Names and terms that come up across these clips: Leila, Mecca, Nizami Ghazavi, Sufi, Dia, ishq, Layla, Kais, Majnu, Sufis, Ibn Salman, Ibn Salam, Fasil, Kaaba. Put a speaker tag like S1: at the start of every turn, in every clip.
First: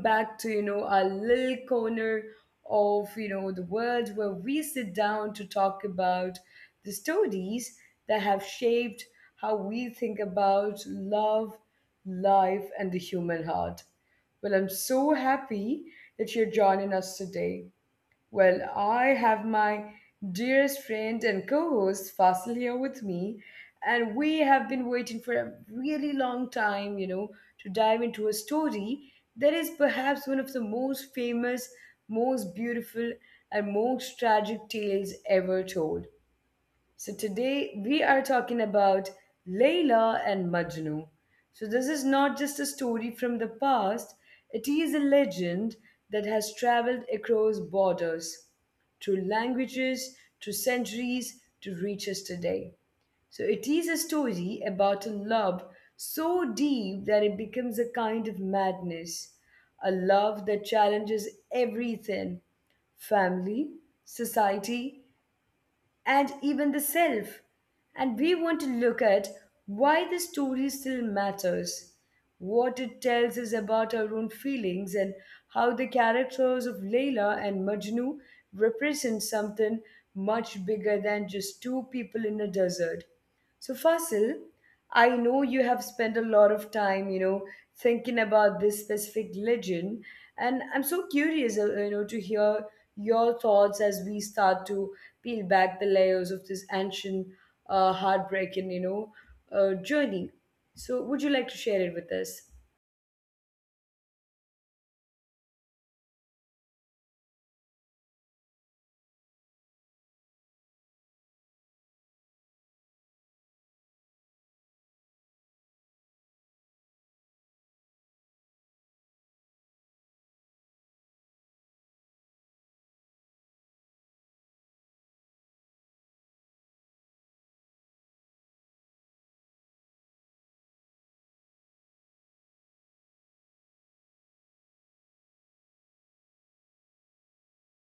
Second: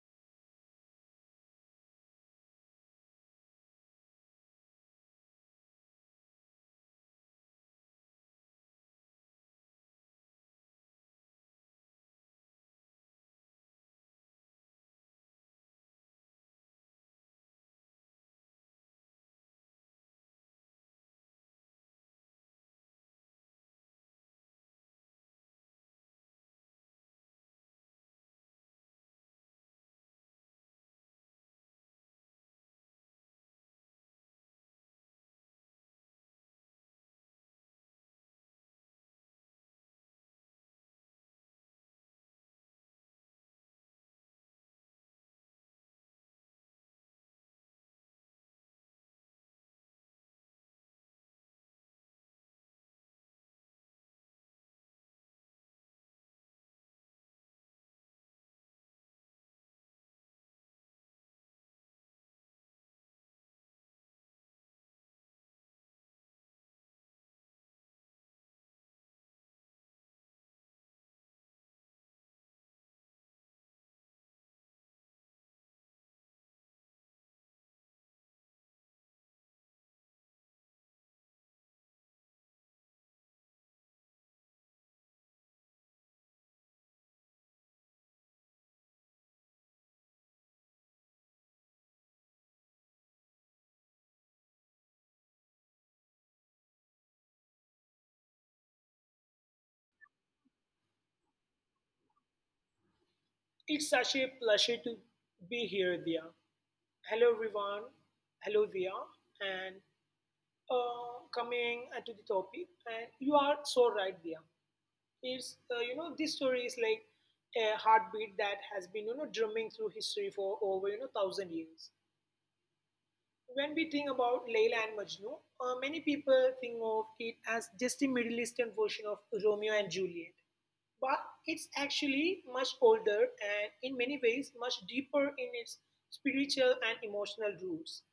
S1: back to our little corner of the world where we sit down to talk about the stories that have shaped how we think about love, life, and the human heart. Well, I'm so happy that you're joining us today. Well, I have my dearest friend and co host Fasil here with me, and we have been waiting for a really long time, you know, to dive into a story that is perhaps one of the most famous, most beautiful, and most tragic tales ever told. So today we are talking about Layla and Majnu. So this is not just a story from the past, it is a legend that has traveled across borders, through languages, through centuries to reach us today. So it is a story about a love so deep that it becomes a kind of madness, a love that challenges everything family, society, and even the self. And we want to look at why the story still matters, what it tells us about our own feelings, and how the characters of Layla and Majnu represent something much bigger than just two people in a desert. So, Fasil, I know you have spent a lot of time, you know, thinking about this specific legend, and I'm so curious, you know, to hear your thoughts as we start to peel back the layers of this ancient, heartbreaking, you know, journey. So, would you like to share it with us?
S2: It's such a pleasure to be here, Dia. Hello, everyone. Hello, Dia. And coming to the topic, and you are so right, Dia. It's this story is like a heartbeat that has been drumming through history for over thousand years. When we think about Layla and Majnu, many people think of it as just a Middle Eastern version of Romeo and Juliet. But it's actually much older and, in many ways, much deeper in its spiritual and emotional roots.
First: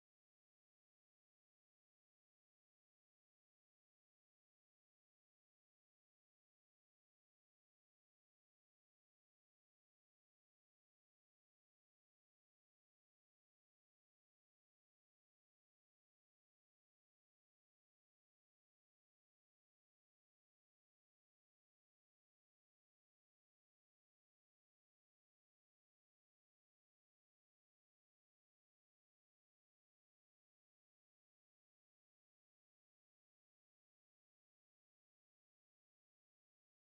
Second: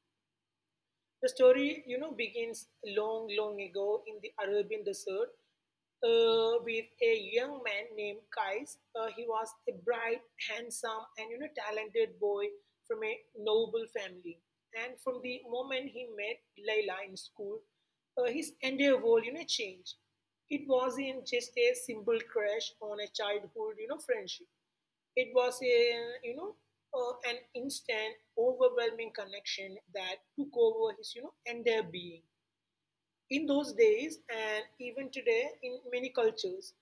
S2: The story, begins long, long ago in the Arabian desert with a young man named Kais. He was a bright, handsome, and talented boy from a noble family. And from the moment he met Layla in school, his entire world, changed. It wasn't just a simple crush on a childhood, friendship. It was a you know an instant, overwhelming connection that took over his entire being. In those days, and even today, in many cultures,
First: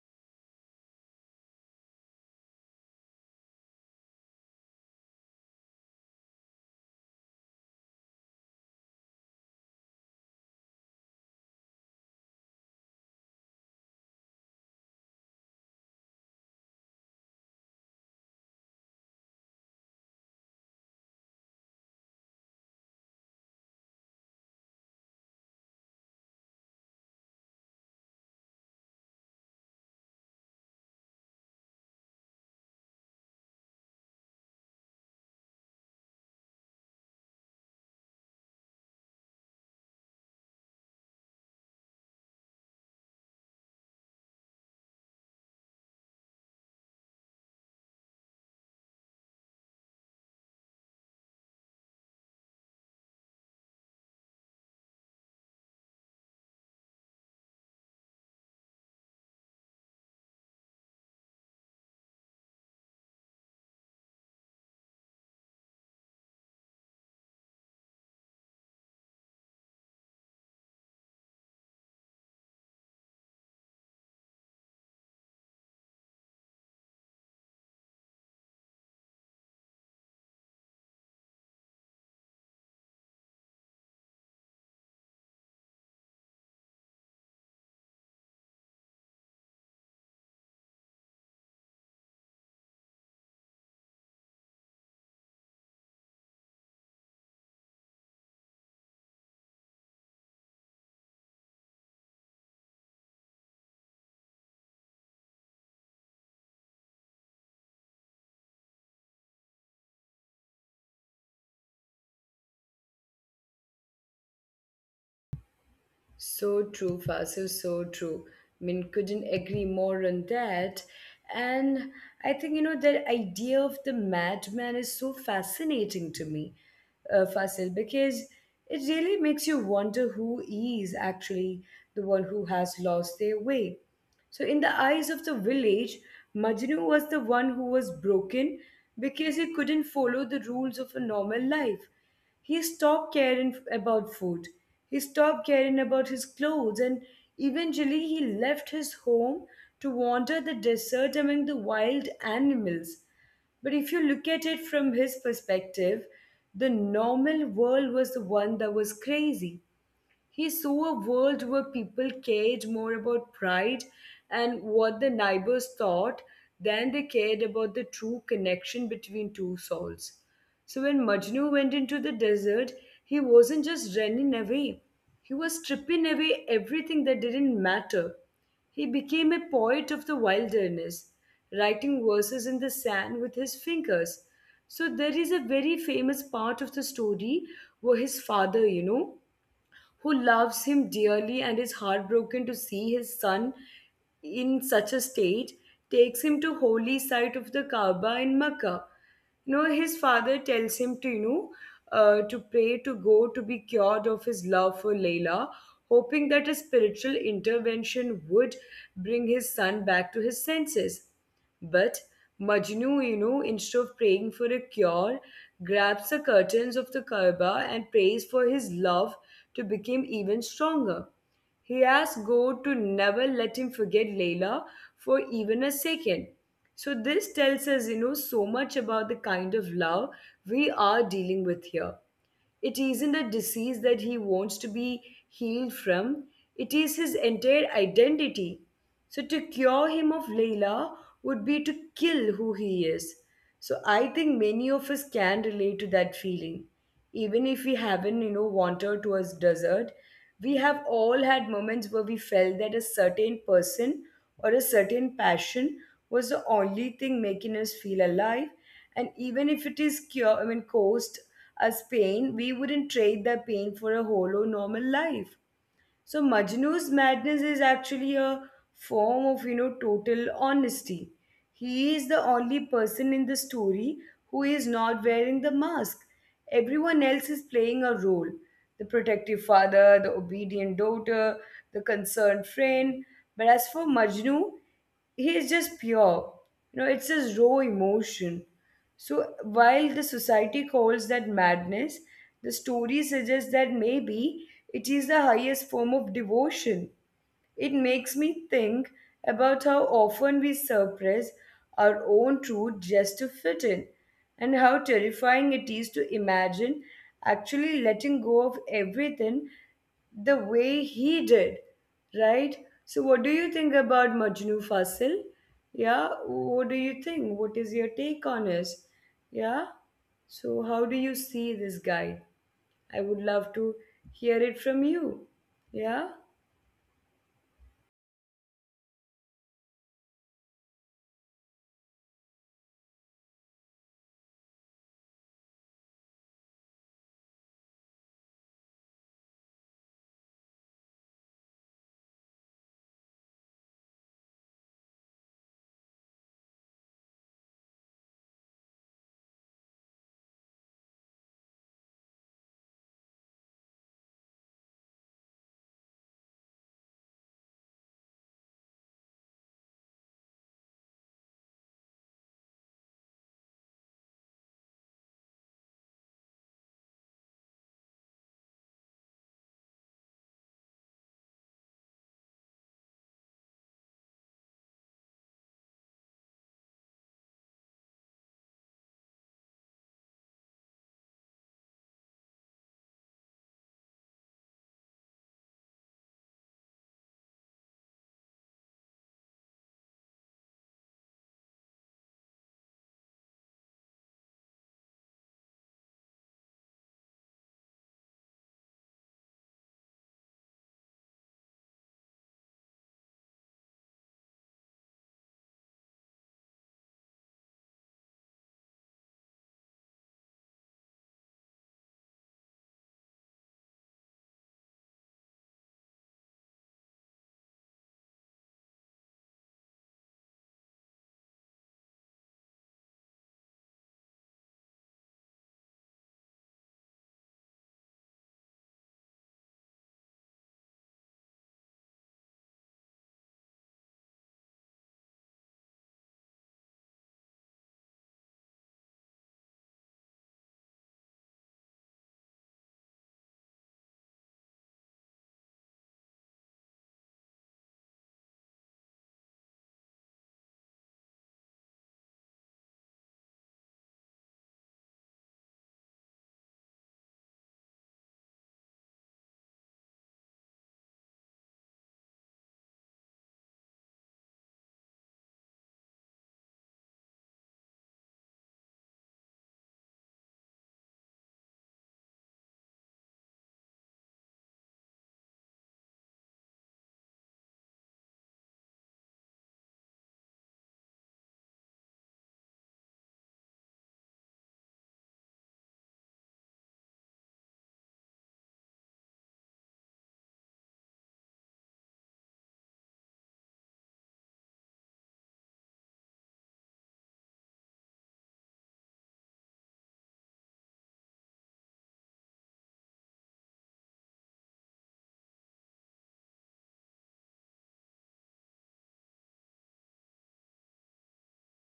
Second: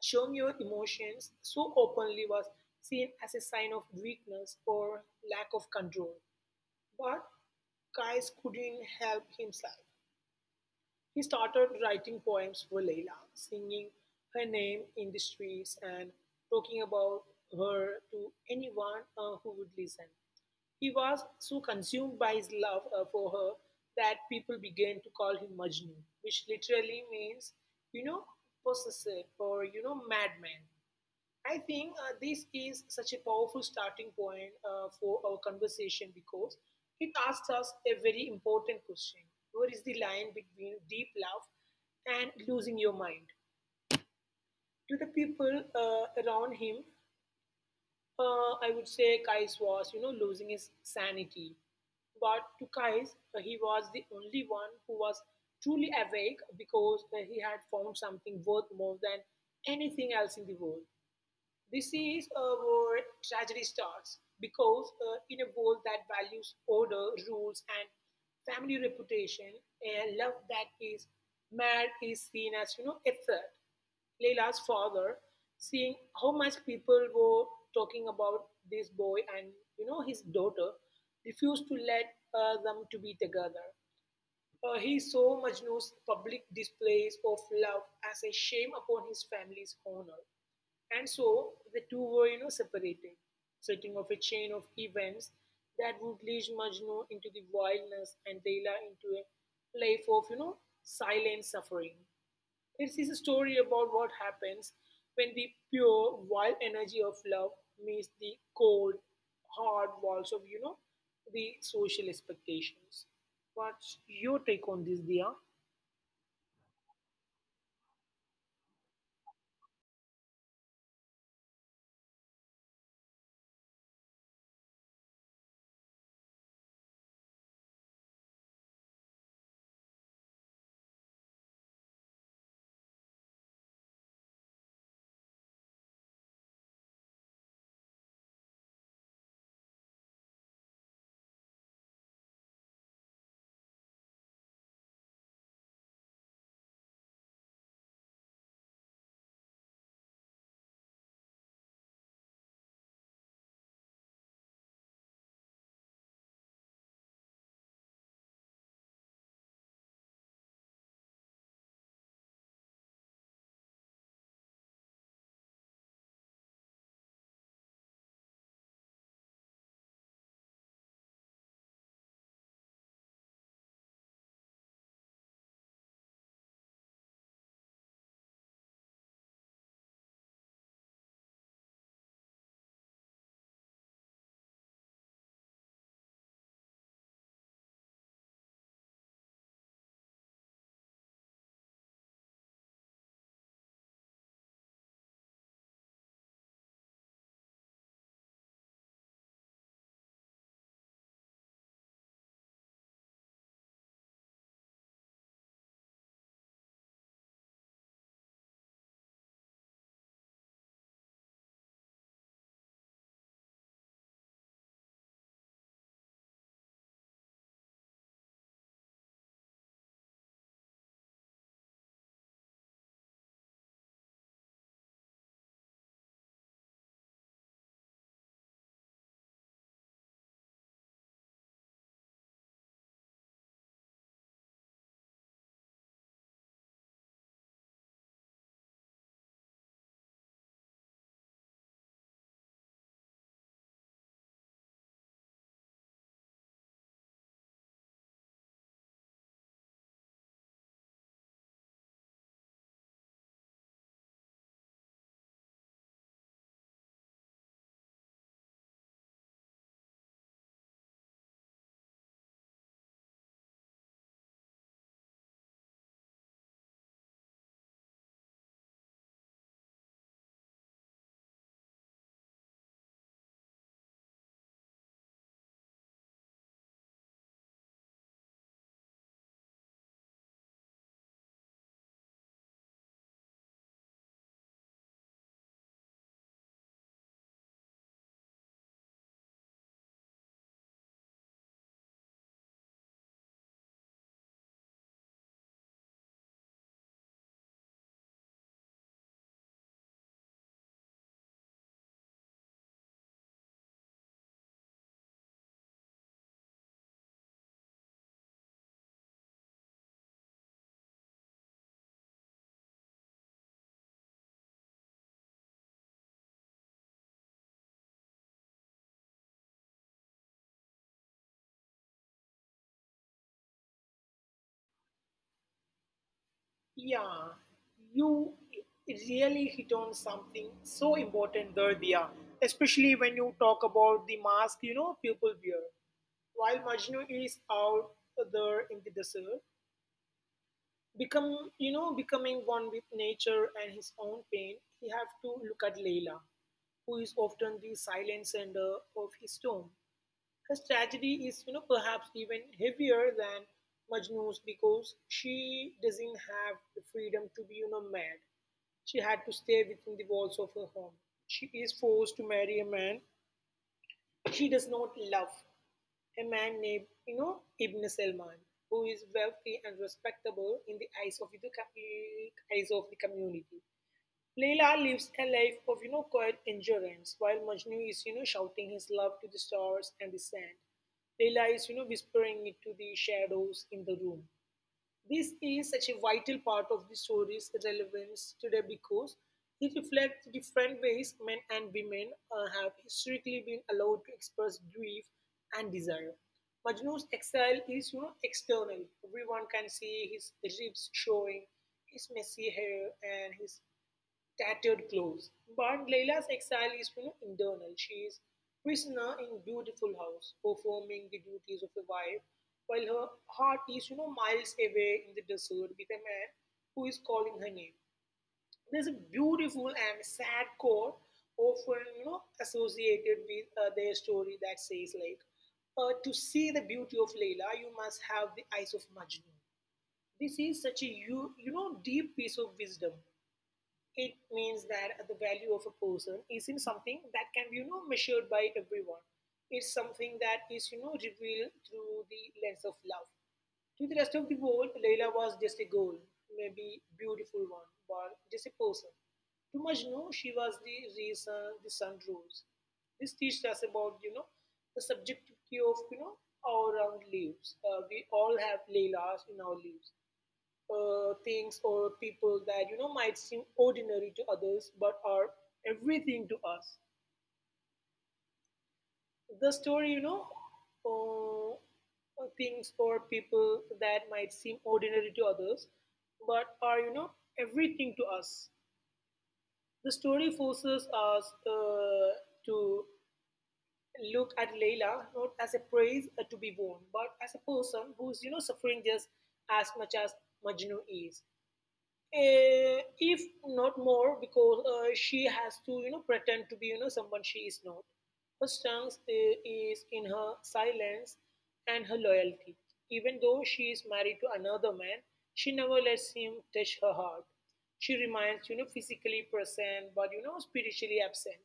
S2: showing your emotions so openly was seen as a sign of weakness or lack of control. But Kais couldn't help himself. He started writing poems for Leila, singing her name in the streets and talking about her to anyone who would listen. He was so consumed by his love for her that people began to call him Majnu, which literally means, you know, possessive or, madman. I think this is such a powerful starting point for our conversation because it asks us a very important question. Where is the line between deep love and losing your mind? To the people around him, I would say Kais was, losing his sanity. But to Kais, he was the only one who was truly awake because he had found something worth more than anything else in the world. This is where tragedy starts because in a world that values order, rules, and family reputation, a love that is mad is seen as a threat. Layla's father, seeing how much people were talking about this boy and his daughter, refused to let them to be together. He saw Majnu's public displays of love as a shame upon his family's honor. And so the two were, separated, setting off a chain of events that would lead Majnu into the wildness and Leila into a life of, silent suffering. It is a story about what happens when the pure, wild energy of love meets the cold, hard walls of, the social expectations. What's your take on this, Dia?
S1: So true, Fasil, so true. I mean, couldn't agree more on that. And I think, you know, that idea of the madman is so fascinating to me, Fasil, because it really makes you wonder who is actually the one who has lost their way. So, in the eyes of the village, Majnu was the one who was broken because he couldn't follow the rules of a normal life. He stopped caring about food. He stopped caring about his clothes, and eventually he left his home to wander the desert among the wild animals. But if you look at it from his perspective, the normal world was the one that was crazy. He saw a world where people cared more about pride and what the neighbors thought than they cared about the true connection between two souls. So when Majnu went into the desert, he wasn't just running away, he was stripping away everything that didn't matter. He became a poet of the wilderness, writing verses in the sand with his fingers. So there is a very famous part of the story where his father, you know, who loves him dearly and is heartbroken to see his son in such a state, takes him to holy site of the Kaaba in Mecca. You know, his father tells him to, you know, to pray to go to be cured of his love for Layla, hoping that a spiritual intervention would bring his son back to his senses. But Majnu, you know, instead of praying for a cure, grabs the curtains of the Kaaba and prays for his love to become even stronger. He asks God to never let him forget Layla for even a second. So, this tells us, you know, so much about the kind of love we are dealing with here. It isn't a disease that he wants to be healed from, it is his entire identity. So to cure him of Layla would be to kill who he is. So I think many of us can relate to that feeling. Even if we haven't, you know, wandered towards desert, we have all had moments where we felt that a certain person or a certain passion was the only thing making us feel alive, and even if it is cure I mean caused us pain, we wouldn't trade that pain for a hollow normal life. So Majnu's madness is actually a form of, you know, total honesty. He is the only person in the story who is not wearing the mask. Everyone else is playing a role. The protective father, the obedient daughter, the concerned friend. But as for Majnu, he is just pure. You know, it's his raw emotion. So while the society calls that madness, the story suggests that maybe it is the highest form of devotion. It makes me think about how often we suppress our own truth just to fit in, and how terrifying it is to imagine actually letting go of everything the way he did, right? So, what do you think about Majnu Fasil? Yeah, what do you think? What is your take on it? Yeah, so how do you see this guy? I would love to hear it from you. Yeah?
S2: Yeah, you really hit on something so important there, Dia, especially when you talk about the mask, people wear. While Majnu is out there in the desert, become, becoming one with nature and his own pain, he have to look at Leila, who is often the silent sender of his storm. Her tragedy is, perhaps even heavier than Majnu's because she doesn't have the freedom to be, mad. She had to stay within the walls of her home. She is forced to marry a man she does not love, a man named Ibn Salman, who is wealthy and respectable in the eyes of the community. Layla lives a life of quiet endurance, while Majnu is shouting his love to the stars and the sand. Layla is whispering it to the shadows in the room. This is such a vital part of the story's relevance today because it reflects different ways men and women have historically been allowed to express grief and desire. Majnu's exile is, external. Everyone can see his ribs showing, his messy hair, and his tattered clothes. But Layla's exile is internal. She is prisoner in beautiful house, performing the duties of a wife, while her heart is miles away in the desert with a man who is calling her name. There's a beautiful and sad chord often associated with their story that says like, to see the beauty of Layla, you must have the eyes of Majnun. This is such a deep piece of wisdom. It means that the value of a person isn't something that can be measured by everyone. It's something that is revealed through the lens of love. To the rest of the world, Layla was just a girl, maybe beautiful one, but just a person. To Majnu, she was the reason the sun rose. This teaches us about the subjectivity of all around lives. We all have Laylas in our lives, things or people that might seem ordinary to others but are everything to us. The story you know uh, Things or people that might seem ordinary to others but are everything to us. The story forces us to look at Layla not as a praise to be won, but as a person who's suffering just as much as Majnu is. If not more, because she has to pretend to be someone she is not. Her strength is in her silence and her loyalty. Even though she is married to another man, she never lets him touch her heart. She remains physically present but spiritually absent,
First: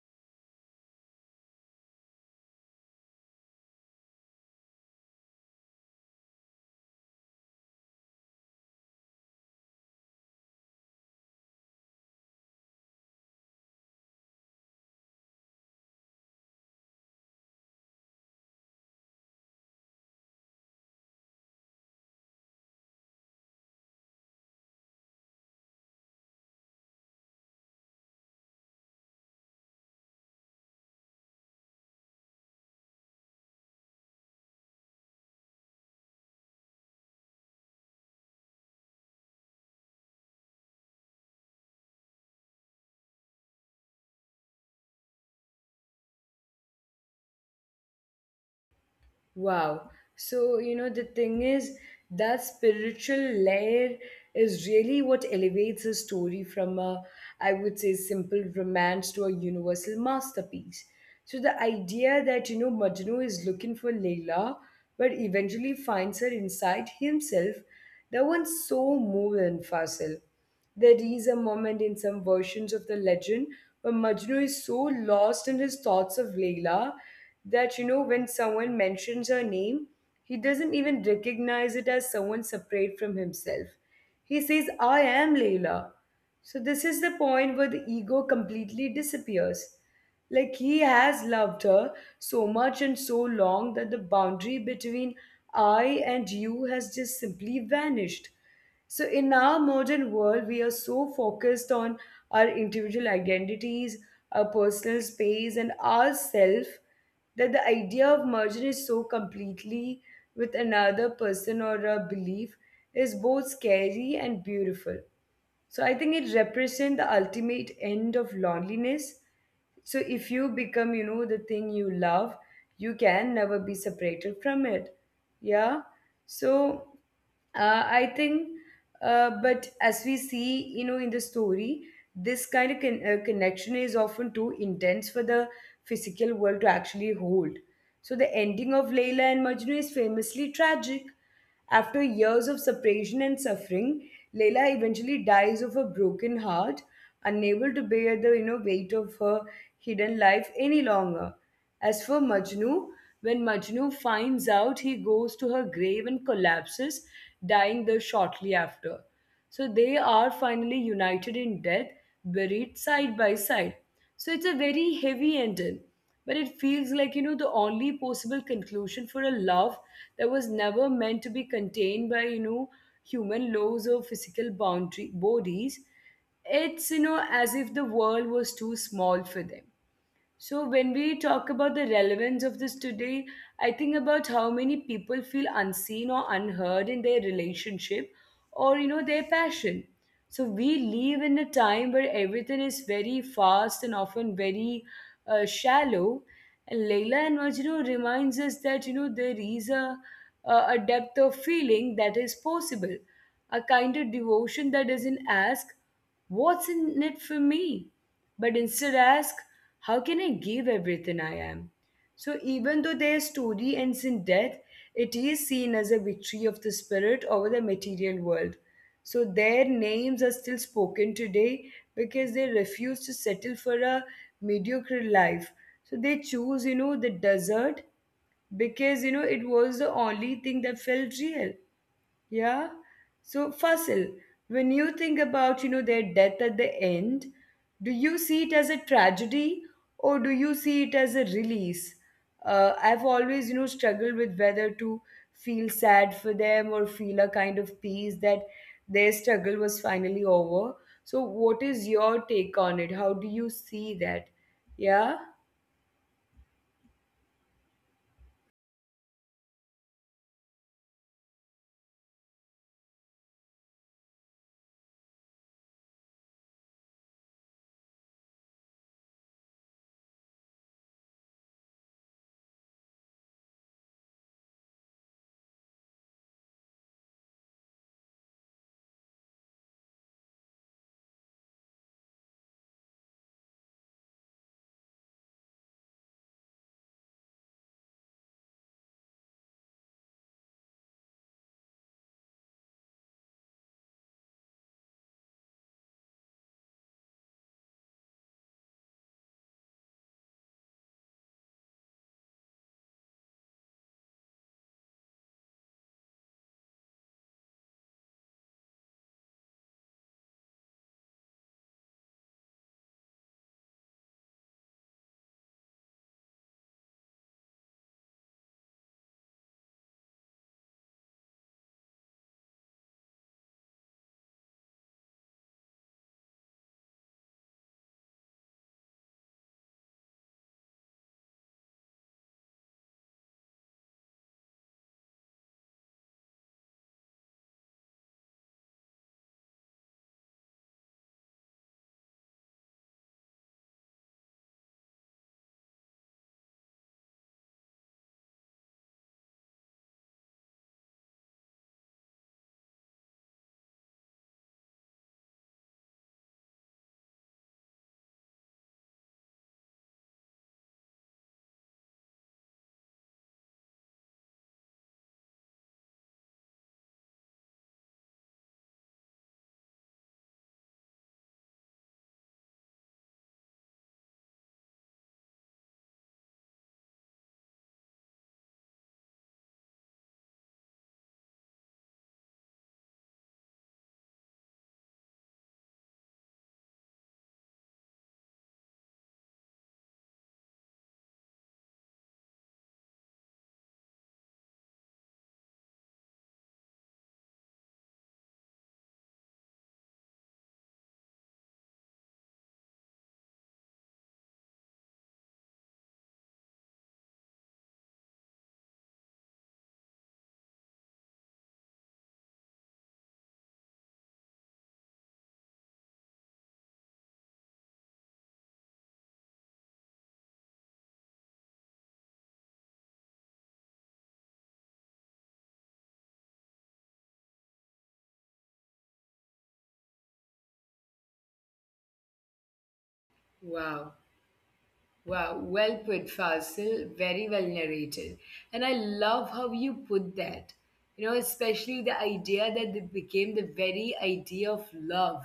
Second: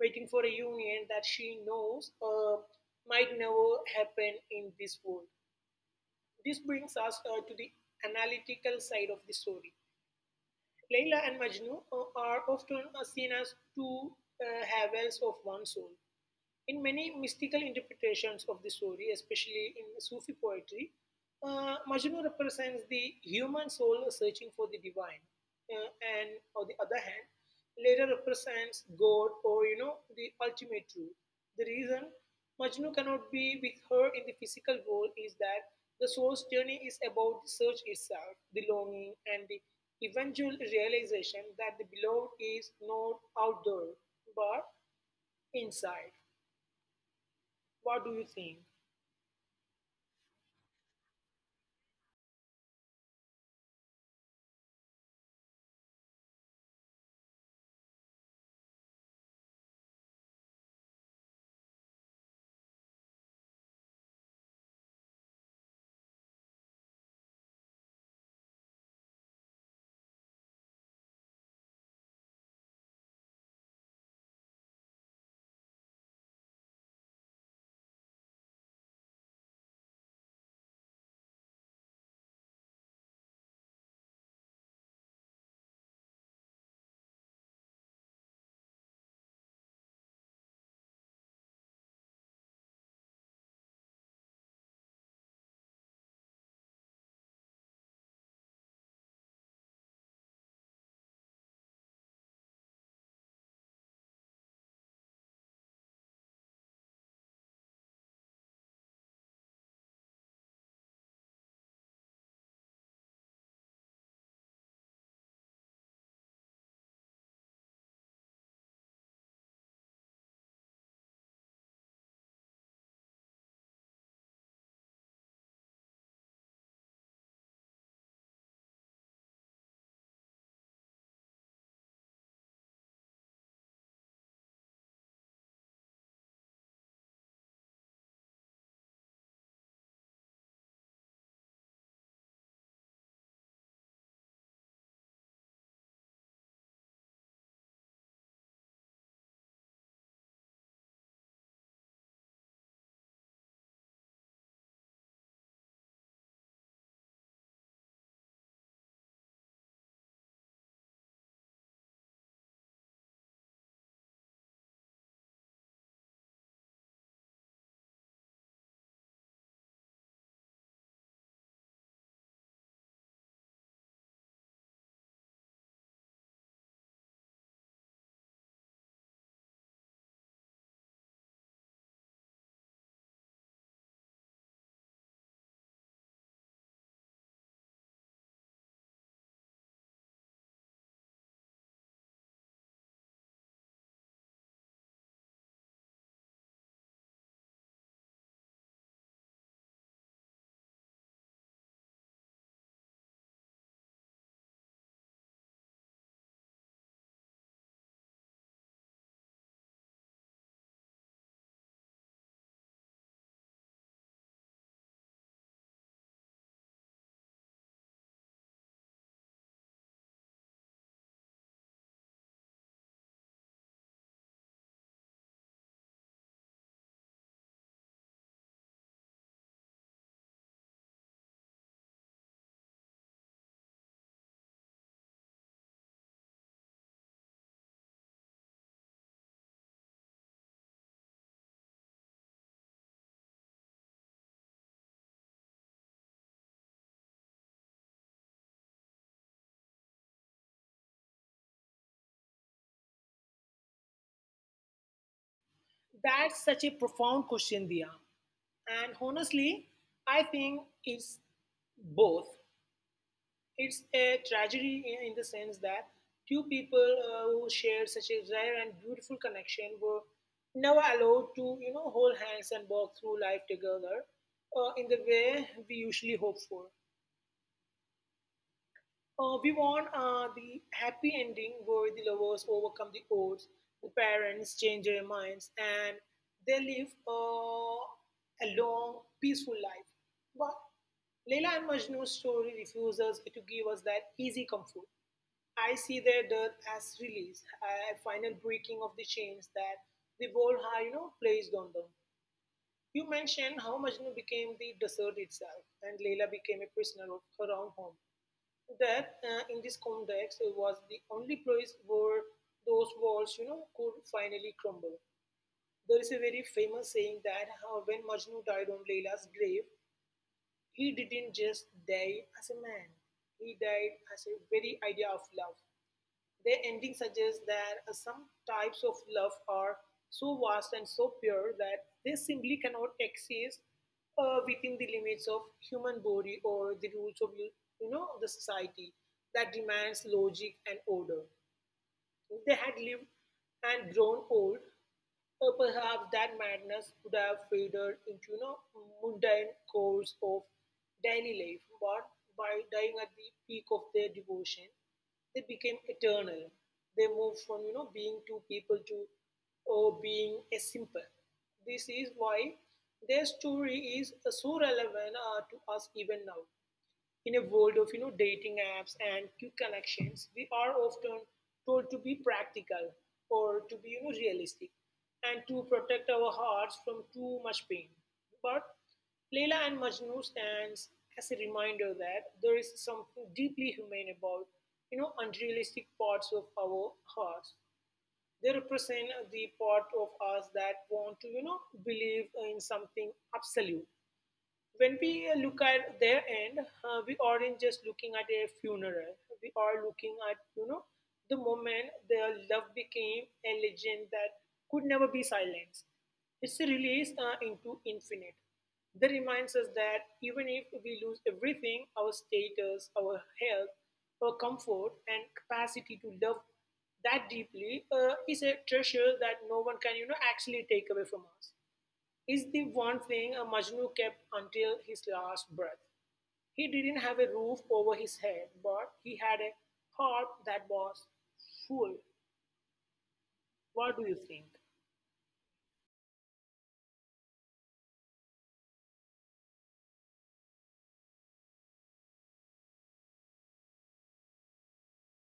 S2: waiting for a union that she knows might never happen in this world. This brings us to the analytical side of the story. Layla and Majnun are often seen as two halves of one soul. In many mystical interpretations of the story, especially in Sufi poetry, Majnu represents the human soul searching for the divine, uh, and on the other hand, later represents God or the ultimate truth. The reason Majnu cannot be with her in the physical world is that the soul's journey is about the search itself, the longing, and the eventual realization that the beloved is not out there but inside. What do you think?
S1: Wow. So, you know, the thing is, that spiritual layer is really what elevates a story from a, I would say, simple romance to a universal masterpiece. So, the idea that, you know, Majnu is looking for Leila, but eventually finds her inside himself, that one's so moving, Fasil. There is a moment in some versions of the legend where Majnu is so lost in his thoughts of Layla that, you know, when someone mentions her name, he doesn't even recognize it as someone separate from himself. He says, I am Layla. So, this is the point where the ego completely disappears. Like, he has loved her so much and so long that the boundary between I and you has just simply vanished. So, in our modern world, we are so focused on our individual identities, our personal space, and ourself that the idea of merging is so completely with another person or a belief is both scary and beautiful. So I think it represents the ultimate end of loneliness. So if you become, you know, the thing you love, you can never be separated from it. Yeah. So I think, but as we see, you know, in the story, this kind of connection is often too intense for the physical world to actually hold. So the ending of Layla and Majnu is famously tragic. After years of separation and suffering, Leila eventually dies of a broken heart, unable to bear the you know weight of her hidden life any longer. As for Majnu, when Majnu finds out, he goes to her grave and collapses, dying there shortly after. So they are finally united in death, buried side by side. So it's a very heavy ending, but it feels like, you know, the only possible conclusion for a love that was never meant to be contained by, you know, human laws or physical boundary bodies. It's, you know, as if the world was too small for them. So, when we talk about the relevance of this today, I think about how many people feel unseen or unheard in their relationship or, you know, their passion. So, we live in a time where everything is very fast and often very shallow. And Leila and Majnun reminds us that, you know, there is a depth of feeling that is possible, a kind of devotion that doesn't ask, what's in it for me? But instead ask, how can I give everything I am? So, even though their story ends in death, it is seen as a victory of the spirit over the material world. So, their names are still spoken today because they refuse to settle for a mediocre life. So, they choose, you know, the desert because, you know, it was the only thing that felt real. Yeah. So, Fasil, when you think about, you know, their death at the end, do you see it as a tragedy or do you see it as a release? I've always, you know, struggled with whether to feel sad for them or feel a kind of peace that their struggle was finally over. So, what is your take on it? How do you see that? Yeah.
S2: That's such a profound question, Dia. And honestly, I think it's both. It's a tragedy in the sense that two people who shared such a rare and beautiful connection were never allowed to, hold hands and walk through life together in the way we usually hope for. We want the happy ending where the lovers overcome the odds, the parents change their minds, and they live a long, peaceful life. But Leila and Majnu's story refuses to give us that easy comfort. I see their death as release, a final breaking of the chains that the world had, placed on them. You mentioned how Majnu became the desert itself, and Leila became a prisoner of her own home. That, in this context, it was the only place where those walls, could finally crumble. There is a very famous saying that how when Majnu died on Layla's grave, he didn't just die as a man. He died as a very idea of love. Their ending suggests that some types of love are so vast and so pure that they simply cannot exist within the limits of human body or the rules of the society that demands logic and order. They had lived and grown old, or perhaps that madness would have faded into mundane course of daily life, but by dying at the peak of their devotion, they became eternal. They moved from being two people to or being a simple. This is why their story is so relevant to us even now. In a world of dating apps and quick connections, we are often told to be practical or to be realistic and to protect our hearts from too much pain. But Leila and Majnu stands as a reminder that there is something deeply human about unrealistic parts of our hearts. They represent the part of us that want to believe in something absolute. When we look at their end, we aren't just looking at a funeral. We are looking at, the moment their love became a legend that could never be silenced. It's a release into infinite. That reminds us that even if we lose everything, our status, our health, our comfort, and capacity to love that deeply is a treasure that no one can, actually take away from us, is the one thing a Majnu kept until his last breath. He didn't have a roof over his head, but he had a heart that was full.
S1: Wow.
S2: What do you think?
S1: Wow, well put, Fasil. Very well narrated. And I love how you put that. You know, especially the idea that it became the very idea of love.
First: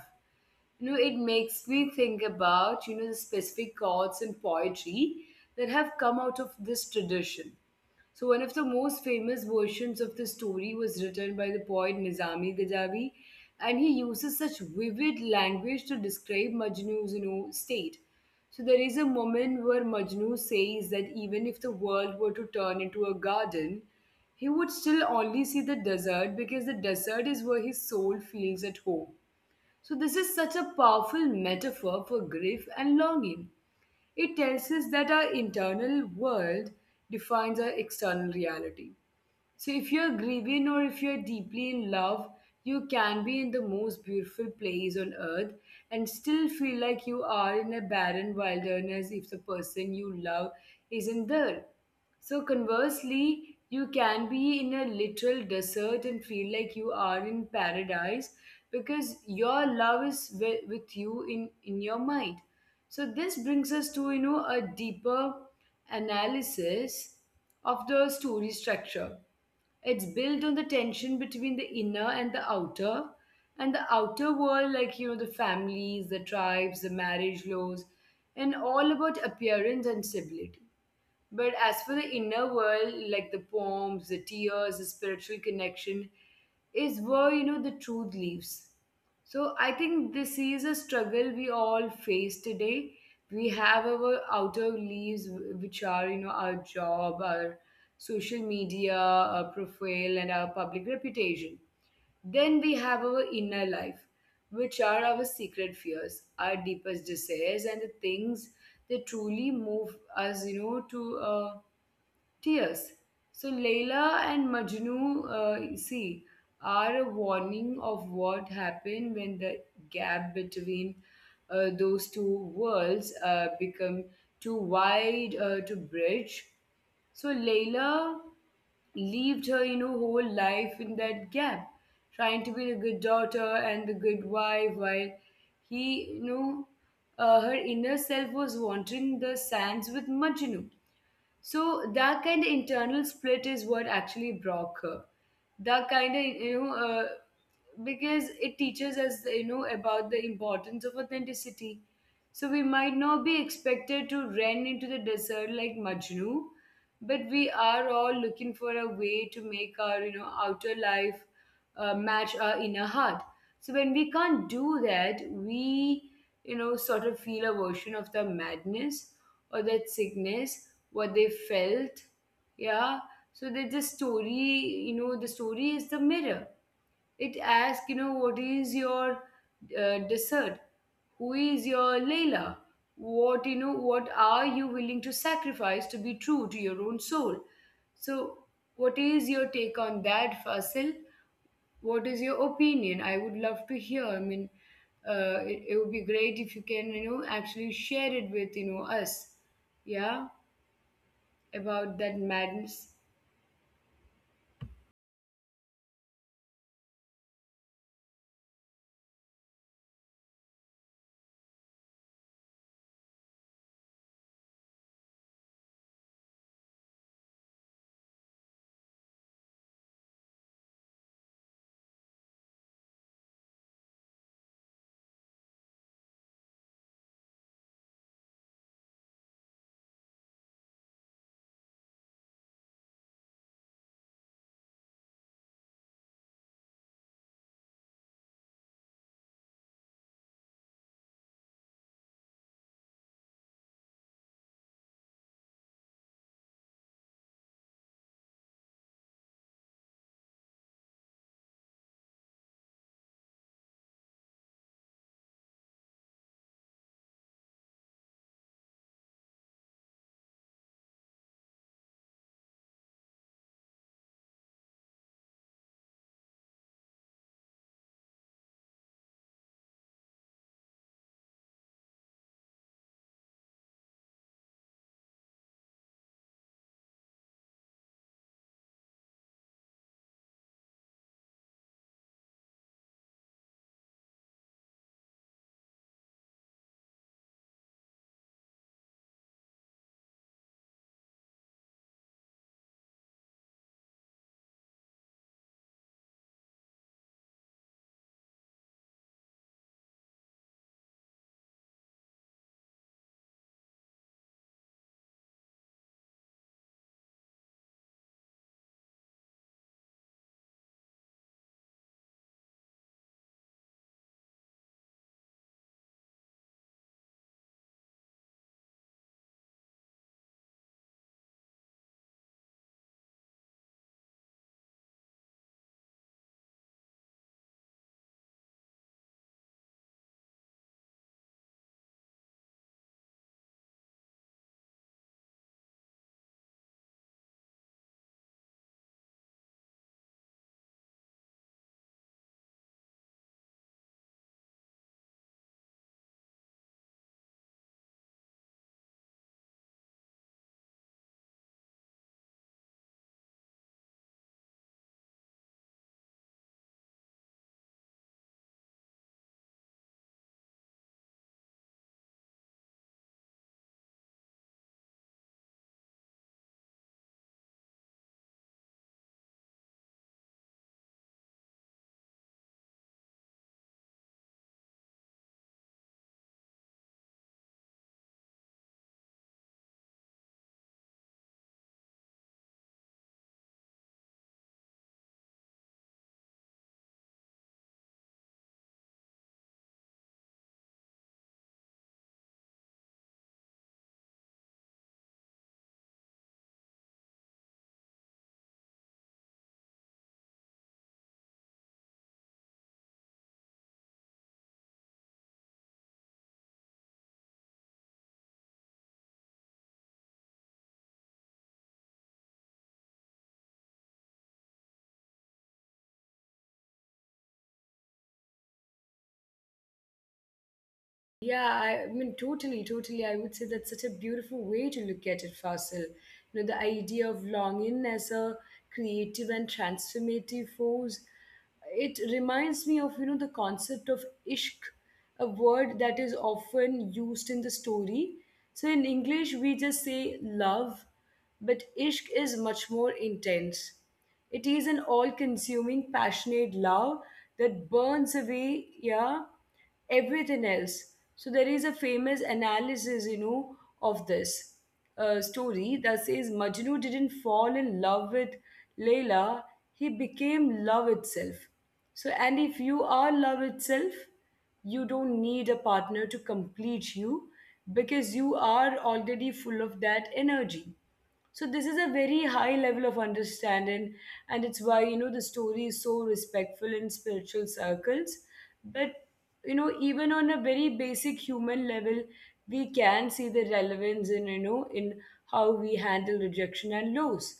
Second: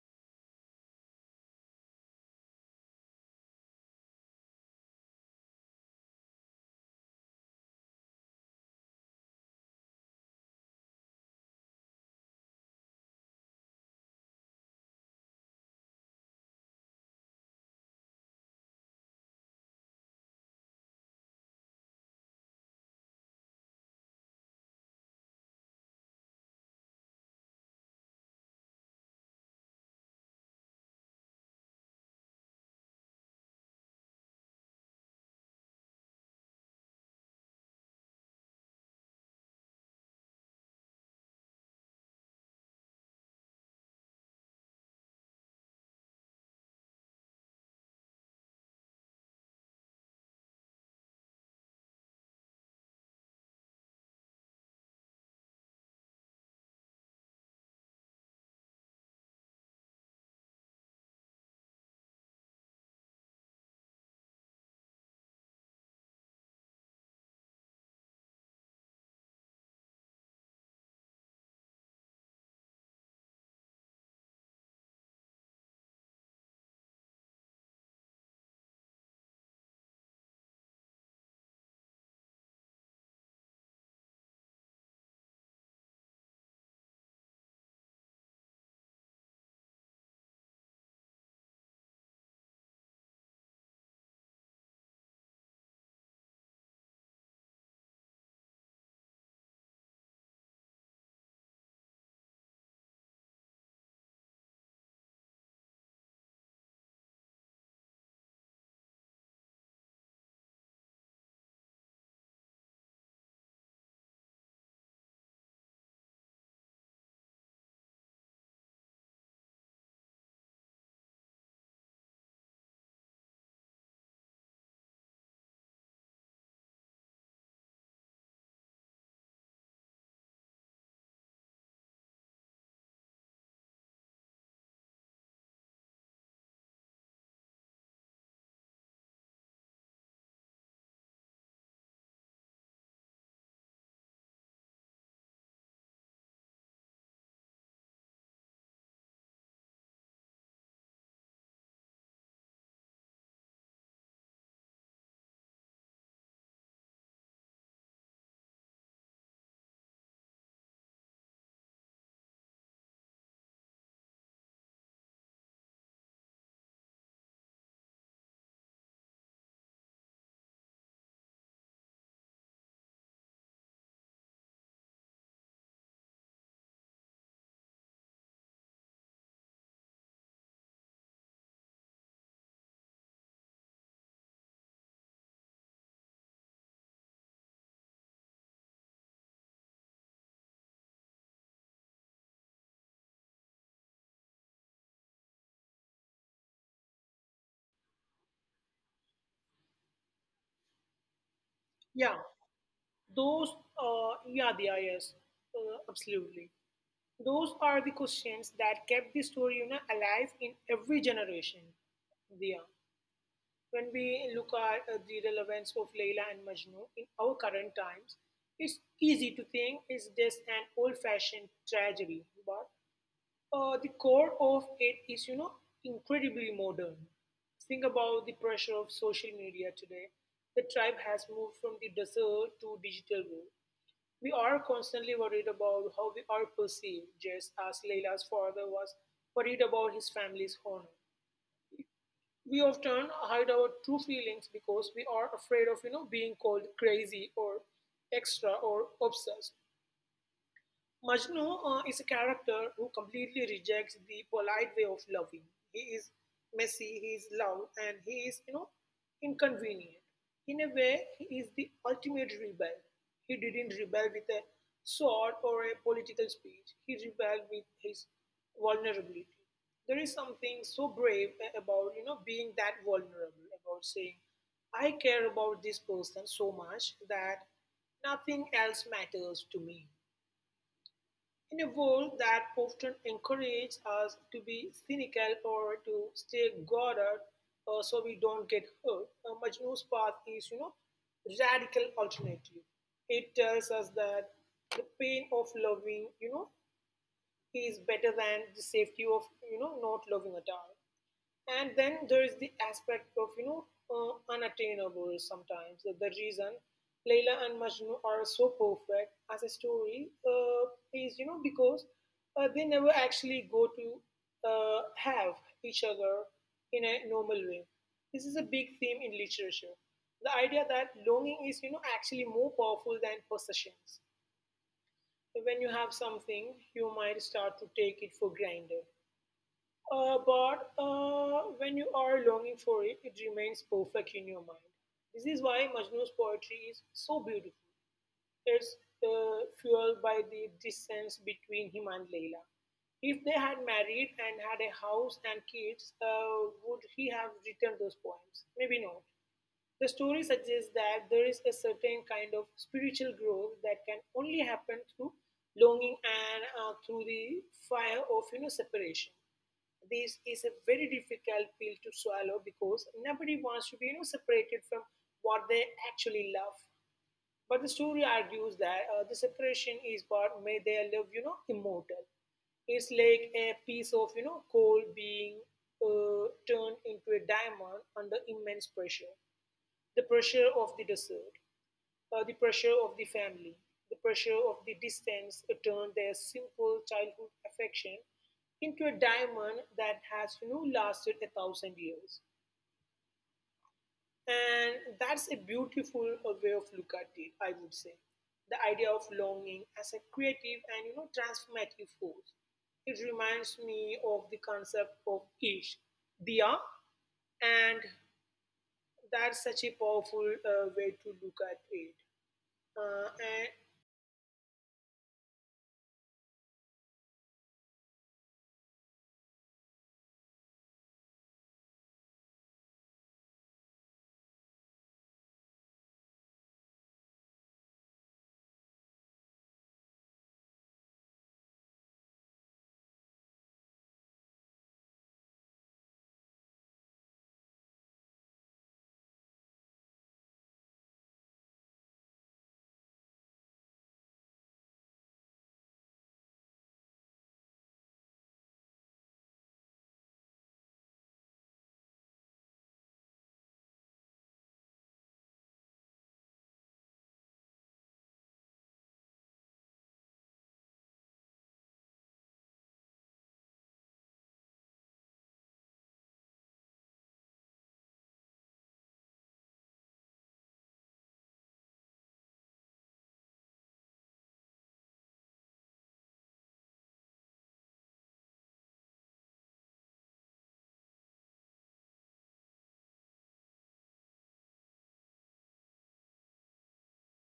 S1: You know, it makes me think about, you know, the specific chords and poetry that have come out of this tradition. So, one of the most famous versions of the story was written by the poet Nizami Ghazavi, and he uses such vivid language to describe Majnu's you know, state. So, there is a moment where Majnu says that even if the world were to turn into a garden, he would still only see the desert because the desert is where his soul feels at home. So, this is such a powerful metaphor for grief and longing. It tells us that our internal world defines our external reality. So if you're grieving or if you're deeply in love, you can be in the most beautiful place on earth and still feel like you are in a barren wilderness if the person you love isn't there. So conversely, you can be in a literal desert and feel like you are in paradise because your love is with you in your mind. So this brings us to a deeper analysis of the story structure. It's built on the tension between the inner and the outer, and the outer world, like the families, the tribes, the marriage laws, and all about appearance and stability. But as for the inner world, like the poems, the tears, the spiritual connection, is where the truth lives. So I think this is a struggle we all face today. We have our outer leaves, which are our job, our social media, our profile, and our public reputation. Then we have our inner life, which are our secret fears, our deepest desires, and the things that truly move us, to tears. So Layla and Majnu, see, are a warning of what happened when the gap between those two worlds become too wide to bridge. So Layla lived her, whole life in that gap, trying to be the good daughter and the good wife, while he, her inner self was wandering the sands with Majnu. So that kind of internal split is what actually broke her. That kind of because it teaches us about the importance of authenticity. So we might not be expected to run into the desert like Majnu, but we are all looking for a way to make our outer life match our inner heart. So when we can't do that, we sort of feel a version of the madness or that sickness what they felt. Yeah. So that the story, the story is the mirror. It asks, what is your dessert? Who is your Layla? What are you willing to sacrifice to be true to your own soul? So, what is your take on that, Fasil? What is your opinion? I would love to hear. I mean, it would be great if you can, actually share it with, us. Yeah, about
S2: Yeah,
S1: that madness.
S2: those, yeah, yeah, yes, Absolutely. Those are the questions that kept the story alive in every generation. Yeah. When we look at the relevance of Layla and Majnu in our current times, it's easy to think it's just an old-fashioned tragedy, but the core of it is, incredibly modern. Think about the pressure of social media today. The tribe has moved from the desert to digital world. We are constantly worried about how we are perceived, just as Layla's father was worried about his family's honor. We often hide our true feelings because we are afraid of being called crazy or extra or obsessed. Majnu is a character who completely rejects the polite way of loving. He is messy, he is loud, and he is, inconvenient. In a way, he is the ultimate rebel. He didn't rebel with a sword or a political speech. He rebelled with his vulnerability. There is something so brave about, being that vulnerable, about saying, I care about this person so much that nothing else matters to me. In a world that often encourages us to be cynical or to stay guarded so we don't get hurt, Majnu's path is, radical alternative. It tells us that the pain of loving, is better than the safety of, not loving at all. And then there is the aspect of, unattainable sometimes. The reason Layla and Majnu are so perfect as a story is, because they never actually go to have each other in a normal way. This is a big theme in literature. The idea that longing is, actually more powerful than possessions. When you have something, you might start to take it for granted but when you are longing for it, it remains perfect in your mind. This is why Majnu's poetry is so beautiful. It's fueled by the distance between him and Leila. If they had married and had a house and kids, would he have written those poems? Maybe not. The story suggests that there is a certain kind of spiritual growth that can only happen through longing and through the fire of separation. This is a very difficult pill to swallow because nobody wants to be separated from what they actually love. But the story argues that the separation is what made their love, immortal. It's like a piece of, coal being turned into a diamond under immense pressure. The pressure of the desert, the pressure of the family, the pressure of the distance turned their simple childhood affection into a diamond that has, lasted 1,000 years. And that's a beautiful way of look at it, I would say. The idea of longing as a creative and transformative force. It reminds me of the concept of ish, diya, and that's such a powerful way to look at it. Uh, and
S1: Yeah, I mean, totally, totally. I would say that's such a beautiful way to look at it, Fasil. You know, the idea of longing as a creative and transformative force, it reminds me of, the concept of ishq, a word that is often used in the story. So in English, we just say love, but ishq is much more intense. It is an all consuming, passionate love that burns away, yeah, everything else. So there is a famous analysis, of this story that says Majnu didn't fall in love with Layla, he became love itself. So, and if you are love itself, you don't need a partner to complete you because you are already full of that energy. So this is a very high level of understanding, and it's why the story is so respectful in spiritual circles. But you know, even on a very basic human level, we can see the relevance in how we handle rejection and loss.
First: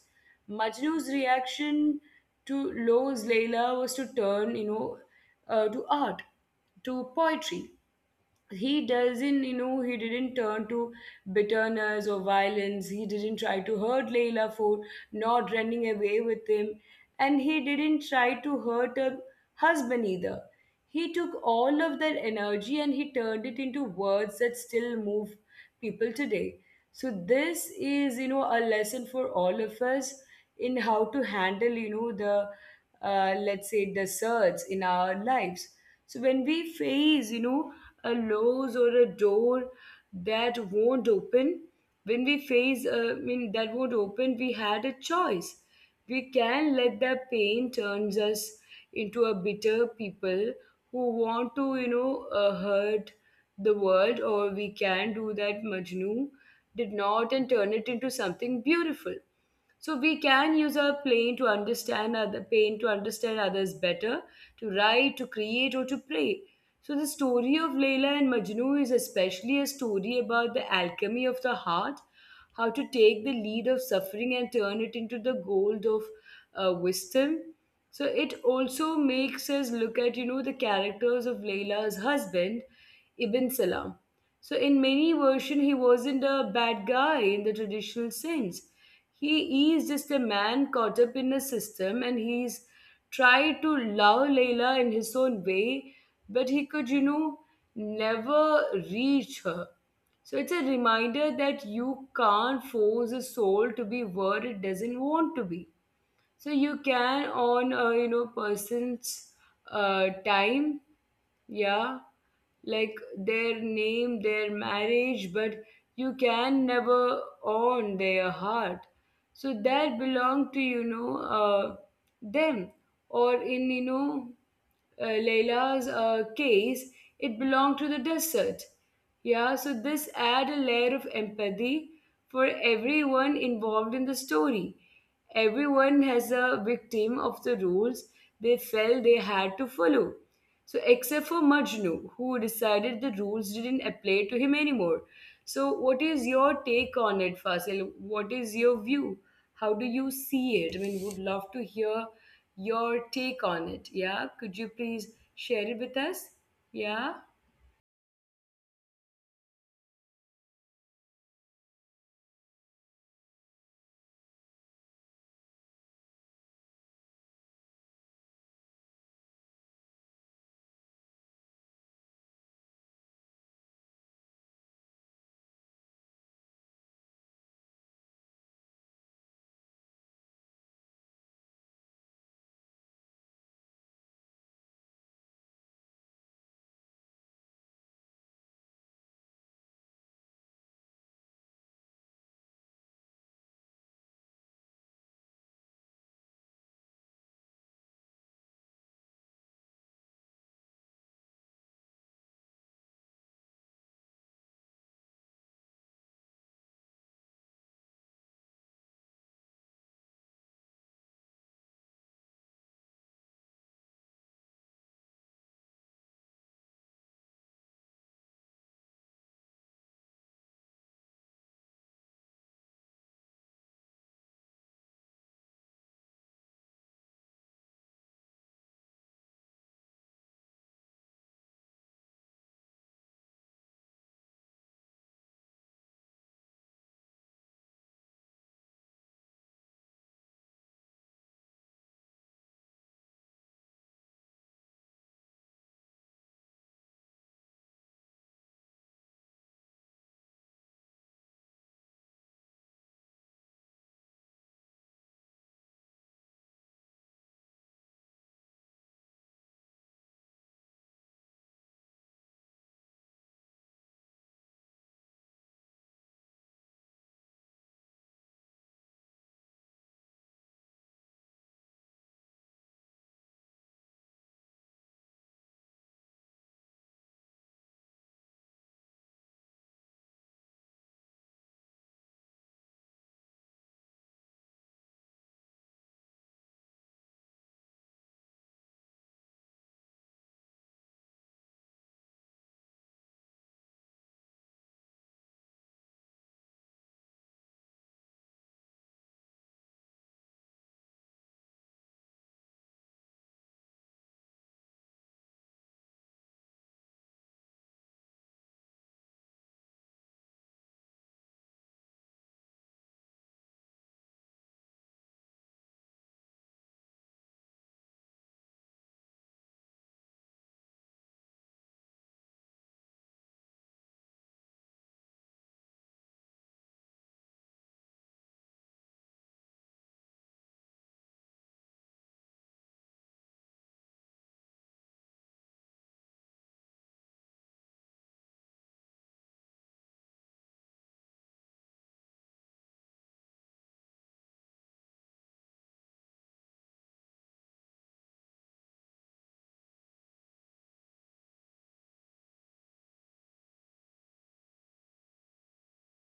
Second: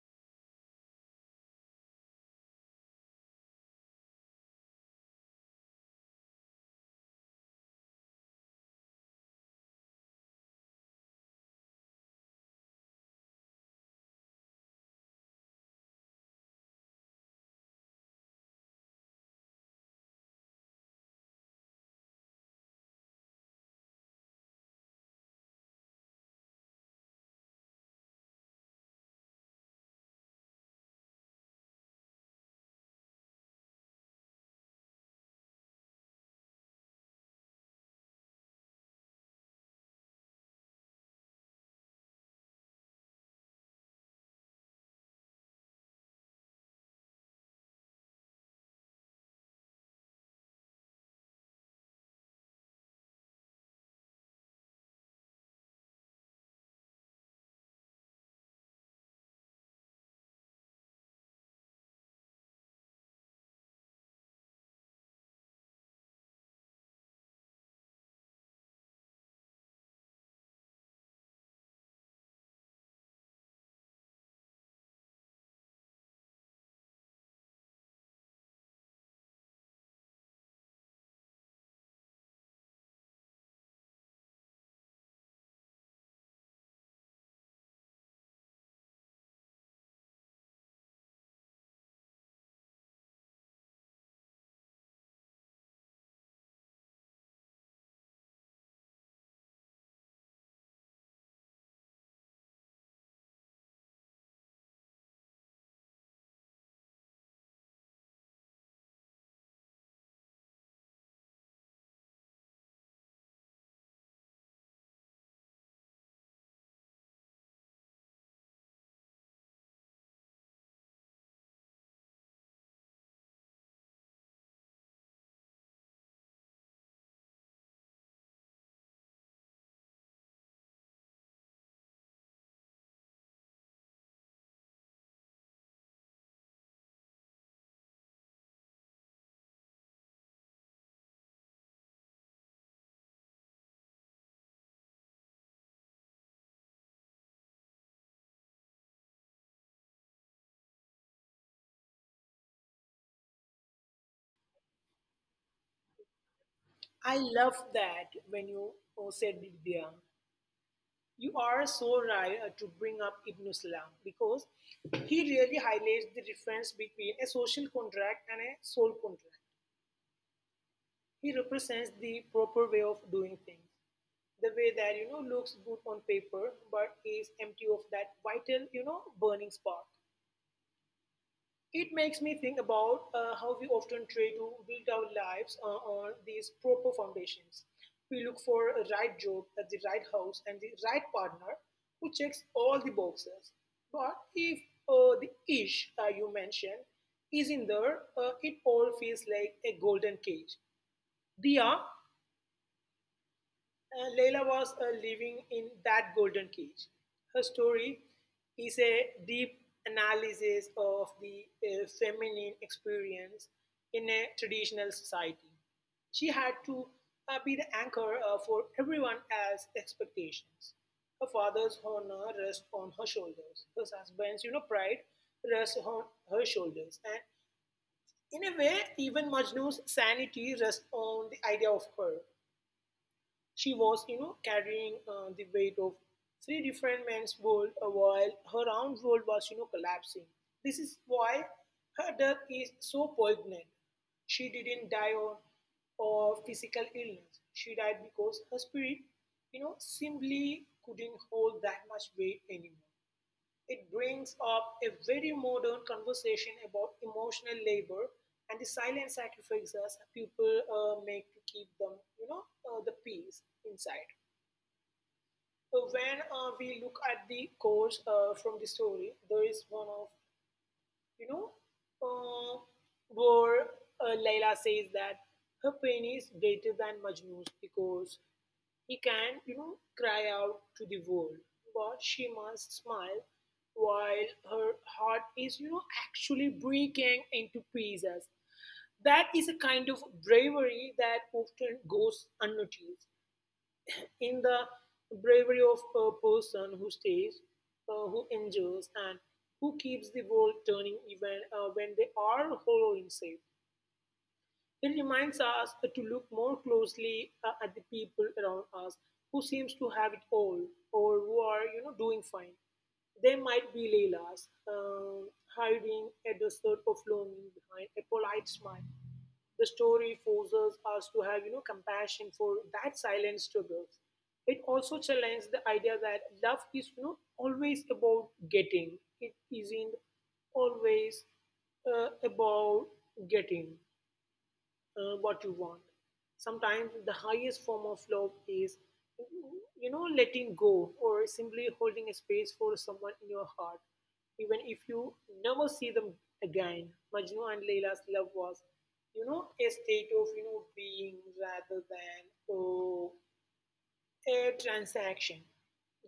S1: Majnu's reaction to Lowe's Layla was to turn, to art, to poetry. He doesn't, you know, he didn't turn to bitterness or violence. He didn't try to hurt Layla for not running away with him. And he didn't try to hurt her husband either. He took all of that energy and he turned it into words that still move people today. So, this is, a lesson for all of us in how to handle, let's say, the surge in our lives. So, when we face, a loss or a door that won't open, when we face I mean that won't open, we had a choice. We can let that pain turns us into a bitter people who want to hurt the world, or we can do that Majnu did not and turn it into something beautiful. So we can use our pain to understand other pain, to understand others better, to write, to create, or to pray. So the story of Leila and Majnu is especially a story about the alchemy of the heart, how to take the lead of suffering and turn it into the gold of wisdom. So it also makes us look at the characters of Leila's husband, Ibn Salam. So in many versions, he wasn't a bad guy in the traditional sense. He is just a man caught up in a system, and he's tried to love Layla in his own way, but he could, never reach her. So it's a reminder that you can't force a soul to be where it doesn't want to be. So you can on a person's time, yeah, like their name, their marriage, but you can never own their heart. So that belong to them, or in Layla's case, it belonged to the desert. Yeah, so this add a layer of empathy for everyone involved in the story. Everyone has a victim of the rules they felt they had to follow. So except for Majnu, who decided the rules didn't apply to him anymore. So what is your take on it, Fasil? What is your view? How do you see it? I mean, would love to hear your take on it. Yeah, could you please share it with us? Yeah.
S2: I love that when you said diya. You are so right to bring up Ibn Salam because he really highlights the difference between a social contract and a soul contract. He represents the proper way of doing things, the way that looks good on paper but is empty of that vital burning spark. It makes me think about how we often try to build our lives on these proper foundations. We look for a right job at the right house and the right partner who checks all the boxes. But if the ish you mentioned is in there, it all feels like a golden cage. Dia. Leila was living in that golden cage. Her story is a deep analysis of the feminine experience in a traditional society. She had to be the anchor for everyone else's expectations. Her father's honor rests on her shoulders. Her husband's, pride rests on her shoulders. And in a way, even Majnu's sanity rests on the idea of her. She was, carrying the weight of three different men's world while her own world was, collapsing. This is why her death is so poignant. She didn't die of physical illness. She died because her spirit, simply couldn't hold that much weight anymore. It brings up a very modern conversation about emotional labor and the silent sacrifices people make to keep them, the peace inside. So when we look at the course from the story, there is one of, you know, uh, where Layla says that her pain is greater than Majnu's because he can, cry out to the world, but she must smile while her heart is, actually breaking into pieces. That is a kind of bravery that often goes unnoticed. In the bravery of a person who stays, who endures, and who keeps the world turning even when they are hollow inside. It reminds us to look more closely at the people around us who seems to have it all or who are doing fine. They might be Leilas, hiding a desert of longing behind a polite smile. The story forces us to have compassion for that silent struggle. It also challenges the idea that love is always about getting. It isn't always about getting what you want. Sometimes the highest form of love is, letting go or simply holding a space for someone in your heart, even if you never see them again. Majnu and Layla's love was, a state of, being rather than, oh, a transaction.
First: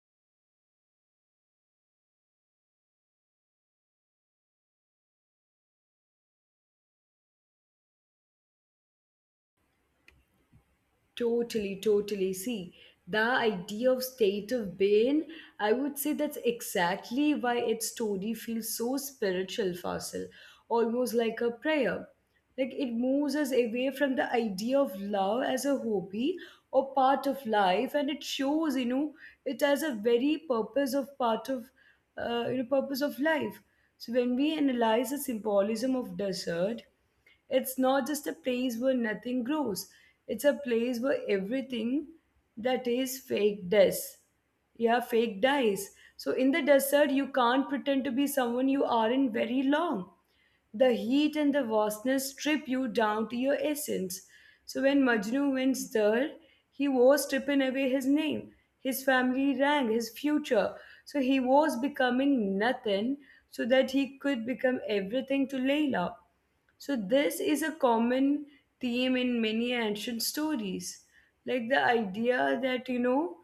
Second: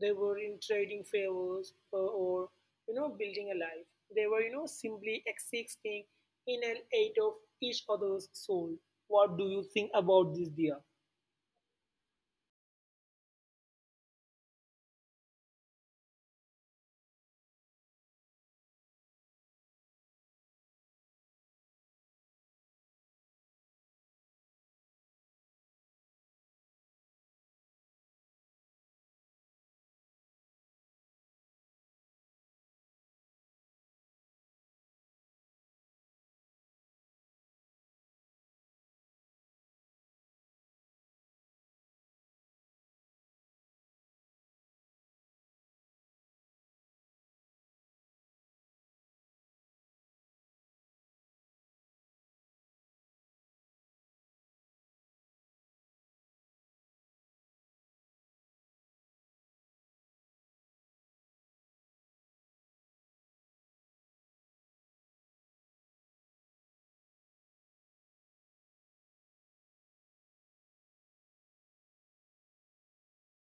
S2: They were in trading favors, or building a life. They were simply existing in an eight of each other's soul. What do you think about this, dear?
S1: Totally, totally. See, the idea of state of being, I would say that's exactly why its story feels so spiritual, Fasil, almost like a prayer. Like it moves us away from the idea of love as a hobby or part of life, and it shows, it as a very purpose of part of, purpose of life. So when we analyze the symbolism of desert, it's not just a place where nothing grows, it's a place where everything that is fake dies. Yeah, fake dies. So in the desert, you can't pretend to be someone you aren't very long. The heat and the vastness strip you down to your essence. So when Majnu went there, he was stripping away his name, his family rank, his future. So he was becoming nothing so that he could become everything to Layla. So, this is a common theme in many ancient stories. Like the idea that, you know,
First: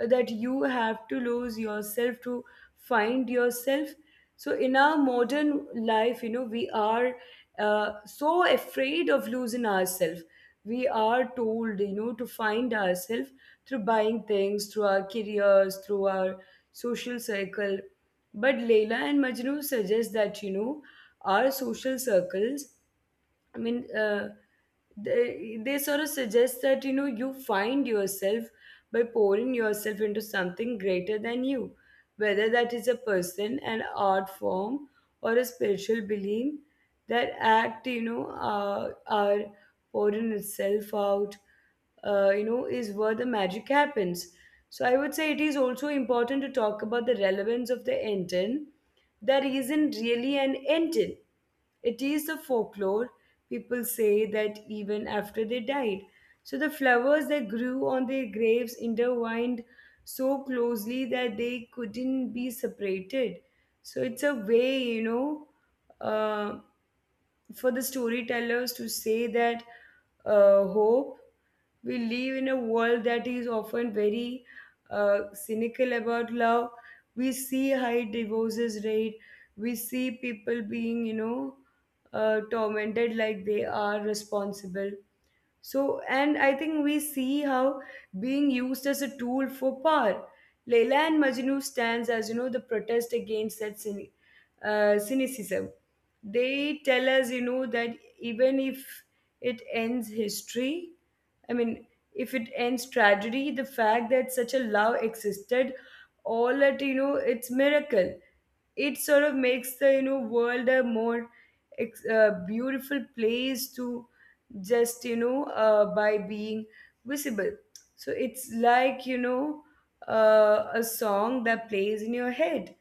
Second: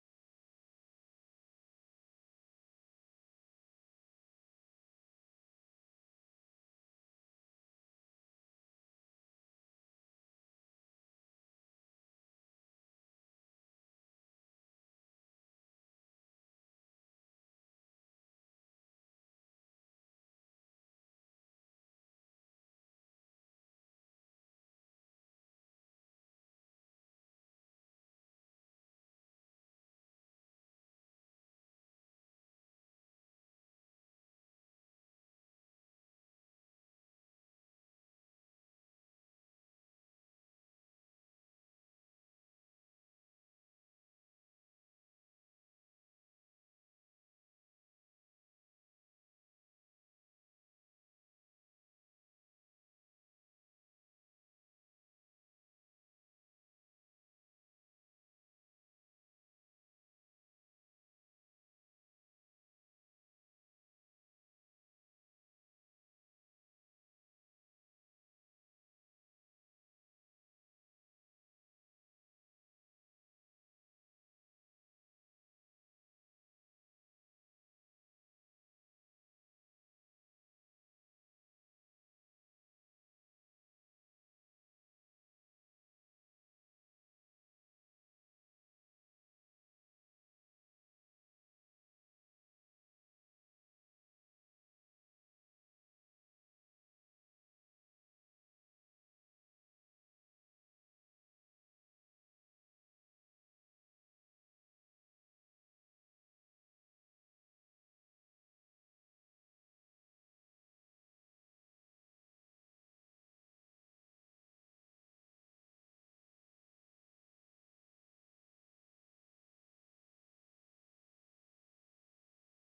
S1: uh, that you have to lose yourself to find yourself. So, in our modern life, you know, we are so afraid of losing ourselves. We are told, to find ourselves through buying things, through our careers, through our social circle. But Leila and Majnu suggest that, our social circles, I mean, uh, they sort of suggest that, you find yourself by pouring yourself into something greater than you, whether that is a person, an art form, or a spiritual being. That act, are pouring itself out, is where the magic happens. So I would say it is also important to talk about the relevance of the intent that isn't really an intent, it is the folklore. People say that even after they died, so the flowers that grew on their graves intertwined so closely that they couldn't be separated. So it's a way, uh, for the storytellers to say that hope. We live in a world that is often very cynical about love. We see high divorces rate. We see people being, tormented like they are responsible. So, and I think we see how being used as a tool for power. Leila and Majnu stands as, the protest against that cynicism. They tell us, that even if it ends history, I mean, if it ends tragedy, the fact that such a love existed all at, its miracle, it sort of makes the world a more beautiful place to just by being visible. So it's like a song that plays in your head,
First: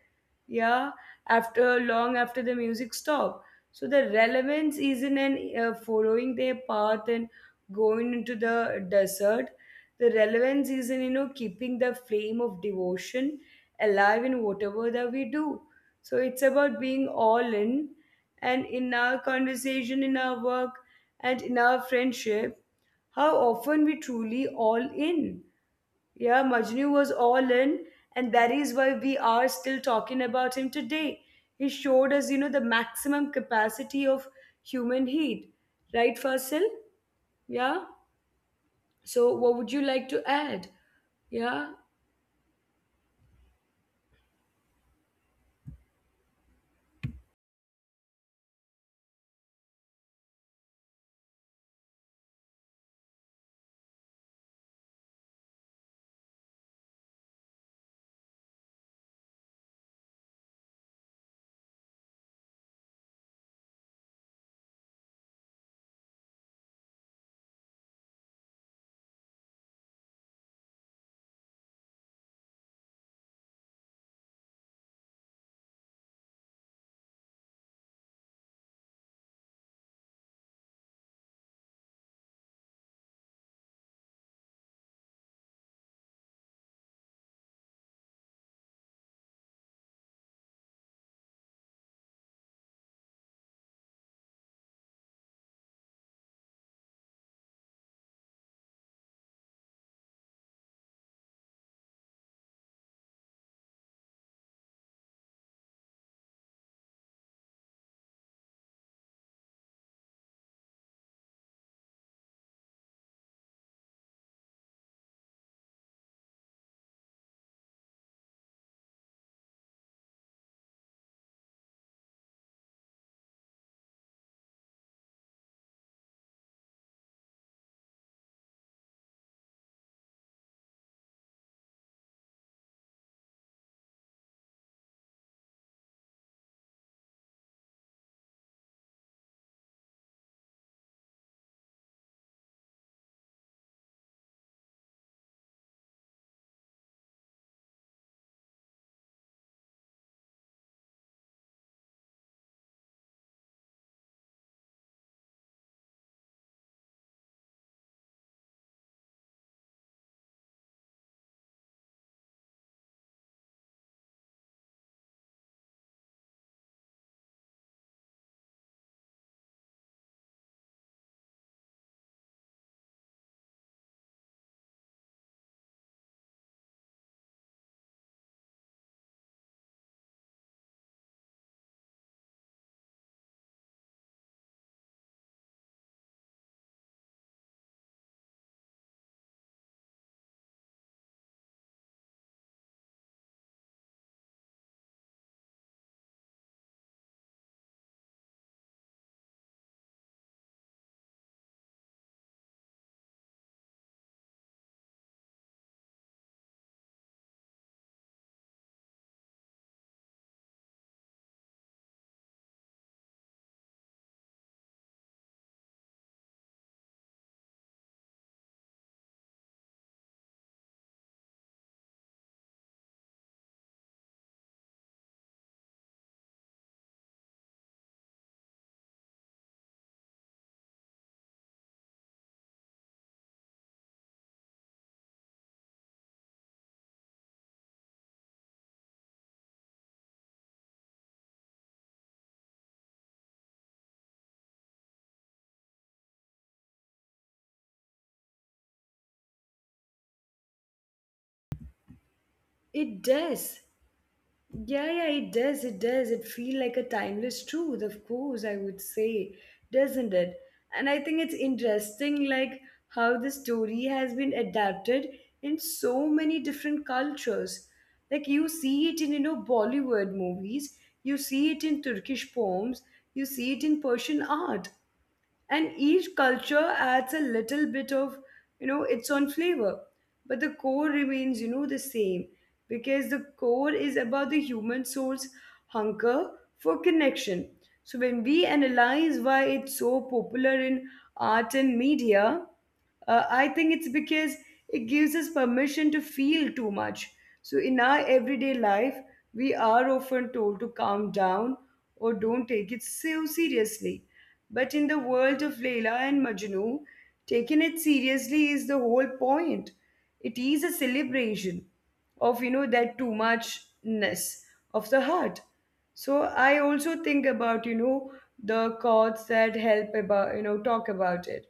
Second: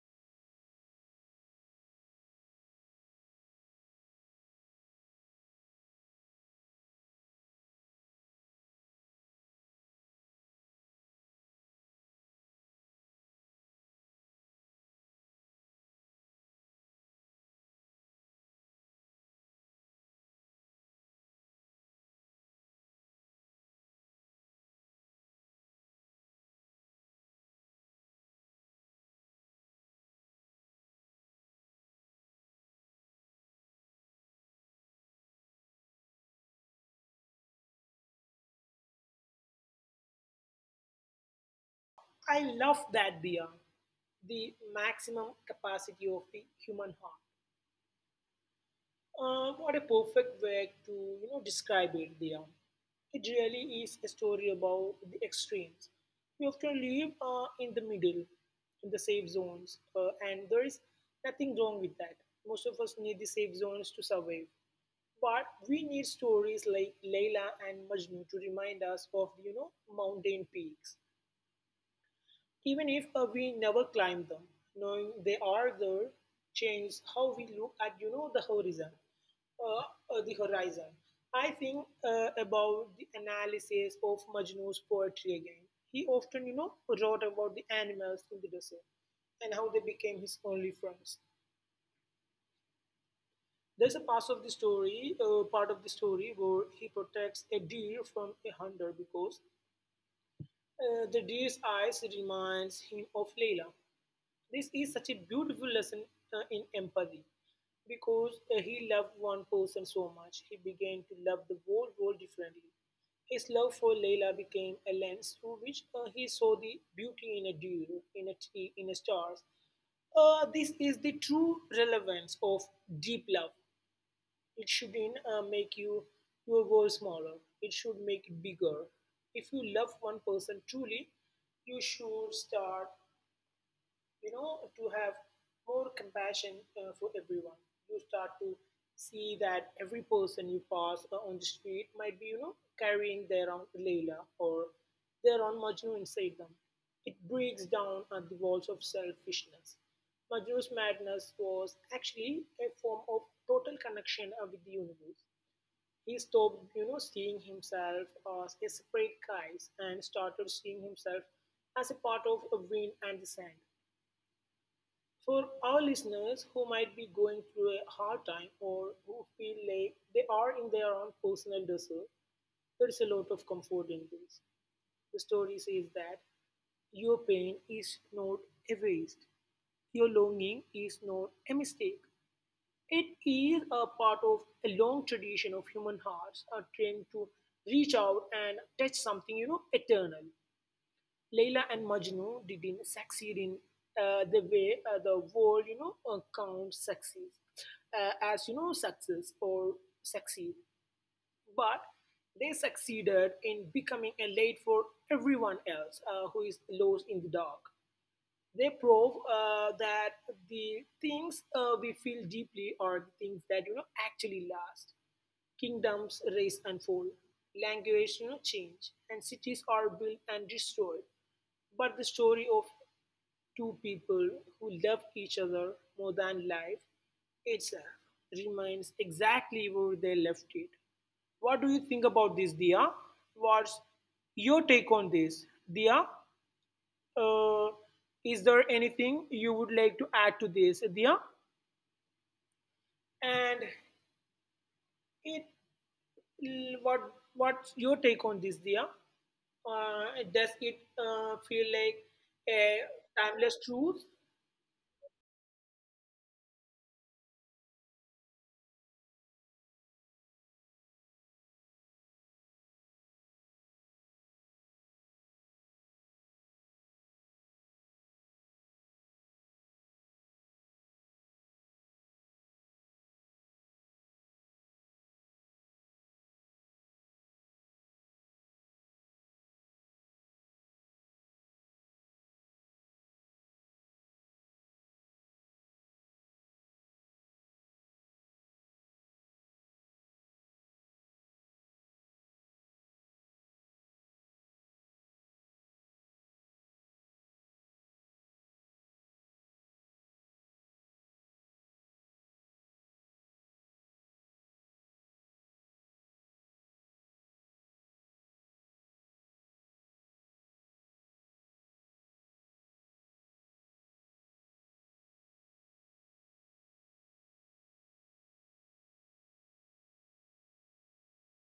S1: yeah, after long after the music stop. So the relevance isn't in following their path and going into the desert. The relevance is in keeping the flame of devotion alive in whatever that we do. So it's about being all in, and in our conversation, in our work, and in our friendship, how often we truly all in. Yeah, Majnu was all in, and that is why we are still talking about him today. He showed us, the maximum capacity of human heat. Right, Fasil? Yeah? So, what would you like to add? Yeah,
S2: I love that, dear. The maximum capacity of the human heart. What a perfect way to describe it, dear. It really is a story about the extremes. We often live in the middle, in the safe zones, and there is nothing wrong with that. Most of us need the safe zones to survive. But we need stories like Layla and Majnu to remind us of, mountain peaks. Even if we never climb them, knowing they are there changes how we look at the horizon. The horizon. I think about the analysis of Majnu's poetry again. He often wrote about the animals in the desert and how they became his only friends. There's a part of the story where he protects a deer from a hunter because the deer's eyes reminds him of Layla. This is such a beautiful lesson in empathy because he loved one person so much, he began to love the whole world differently. His love for Layla became a lens through which he saw the beauty in a dew, in a tree, in a stars. This is the true relevance of deep love. It shouldn't make you your world smaller. It should make it bigger. If you love one person truly, you should start to have more compassion for everyone. You start to see that every person you pass on the street might be carrying their own layla or their own Majnu inside them. It breaks down the walls of selfishness. Majnu's madness was actually a form of total connection with the universe. He stopped seeing himself as a separate guy and started seeing himself as a part of a wind and the sand. For our listeners who might be going through a hard time or who feel like they are in their own personal desert, there is a lot of comfort in this. The story says that your pain is not a waste, your longing is not a mistake. It is a part of a long tradition of human hearts are trained to reach out and touch something, eternal. Leila and Majnu didn't succeed in the way the world, counts success as success or succeed, but they succeeded in becoming a light for everyone else who is lost in the dark. They prove that the things we feel deeply are the things that actually last. Kingdoms rise and fall, language change, and cities are built and destroyed. But the story of two people who love each other more than life itself remains exactly where they left it. What do you think about this, Dia? What's your take on this, Dia? Uh, is there anything you would like to add to this, Diya? And it, what what's your take on this, Diya? Does it feel like a
S1: it does.
S2: timeless truth?
S1: Yeah, yeah, it does. It does. It feel like a timeless truth, of course, I would say, doesn't it? And I think it's interesting, how the story has been adapted in so many different cultures. Like you see it in, Bollywood movies, you see it in Turkish poems, you see it in Persian art and each culture adds a little bit of its own flavor, but the core remains the same, because the core is about the human soul's hunger for connection. So when we analyze why it's so popular in art and media, I think it's because it gives us permission to feel too much. So, in our everyday life, we are often told to calm down or don't take it so seriously. But in the world of Leela and Majnu, taking it seriously is the whole point. It is a celebration of, that too muchness of the heart. So I also think about the chords that help about talk about it,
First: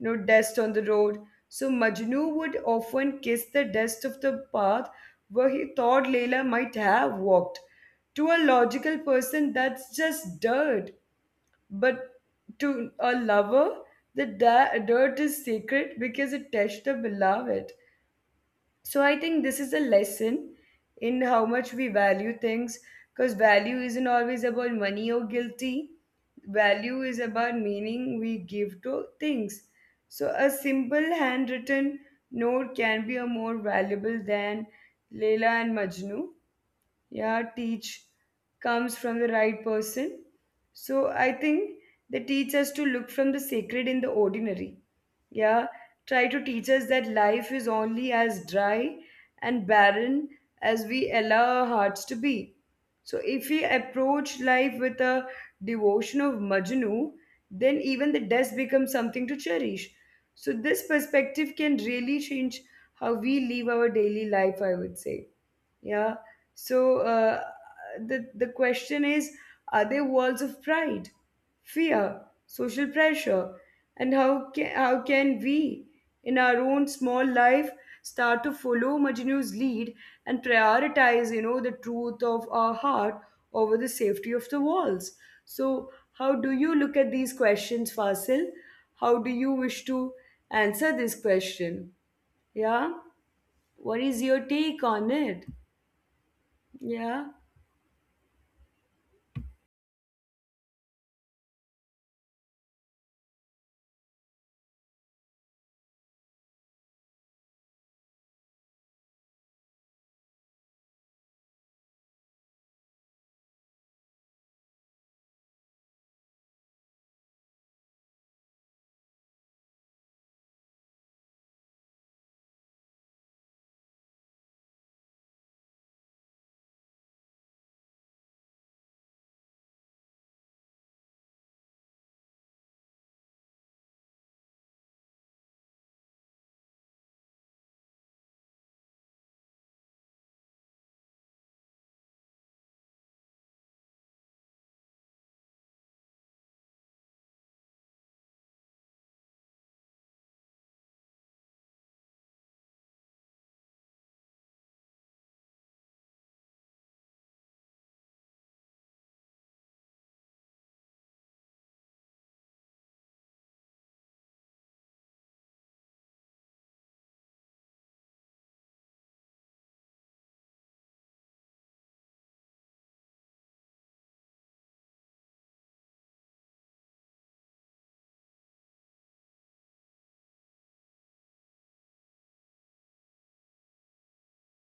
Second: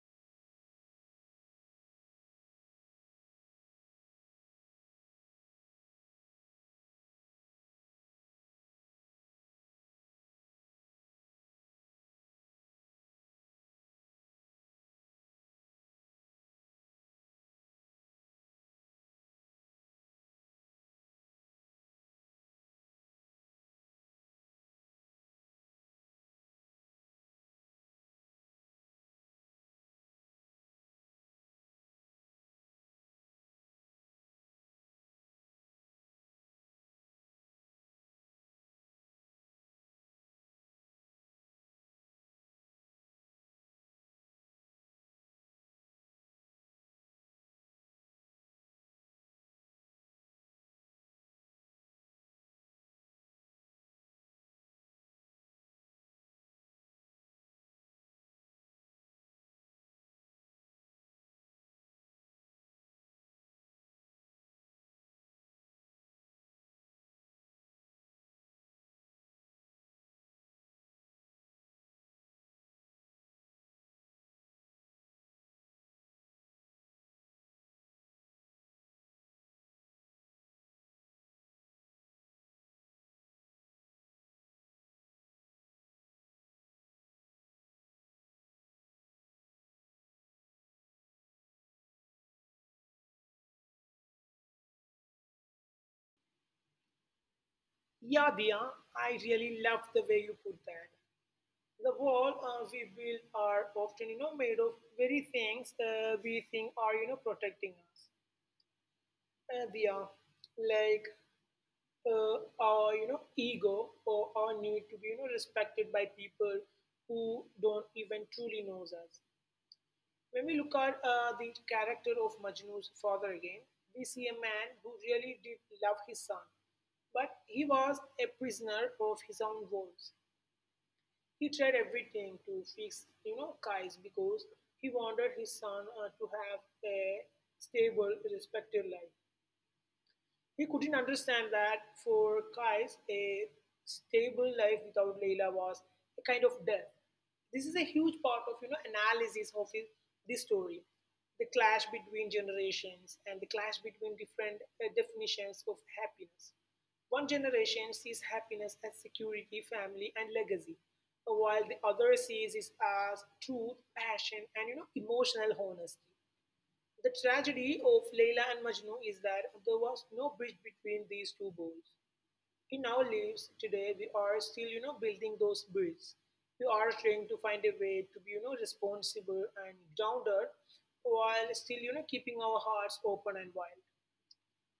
S1: dust on the road. So Majnu would often kiss the dust of the path where he thought Layla might have walked. To a logical person, that's just dirt. But to a lover, the dirt is sacred because it touched the beloved. So I think this is a lesson in how much we value things, because value isn't always about money or guilty. Value is about meaning we give to things. So a simple handwritten note can be a more valuable than Leela and Majnu. Yeah, teach comes from the right person. So I think they teach us to look from the sacred in the ordinary. Yeah, try to teach us that life is only as dry and barren as we allow our hearts to be. So if we approach life with a devotion of Majnu, then even the dust becomes something to cherish. So this perspective can really change how we live our daily life, I would say. Yeah. So the question is, are there walls of pride, fear, social pressure, and how can we, in our own small life, start to follow Majnu's lead and prioritize, the truth of our heart over the safety of the walls? So how do you look at these questions, Fasil? How do you wish to answer this question? Yeah. What is your take on it? Yeah.
S2: Yeah, Diya, I really love the way you put that. The world we build are often, you know, made of very things we think are, you know, protecting us. Diya, like our you know ego or our need to be you know respected by people who don't even truly knows us. When we look at the character of Majnu's father again, we see a man who really did love his son, but he was a prisoner of his own words. He tried everything to fix you know Kais because he wanted his son to have a stable, respected life. He couldn't understand that for Kais, a stable life without Leila was a kind of death. This is a huge part of you know analysis of his, this story, the clash between generations and the clash between different definitions of happiness. One generation sees happiness as security, family, and legacy, while the other sees it as truth, passion, and you know emotional honesty. The tragedy of Leila and Majnu is that there was no bridge between these two worlds. In our lives today, we are still, you know, building those bridges. We are trying to find a way to be, you know, responsible and grounded while still, you know, keeping our hearts open and wild.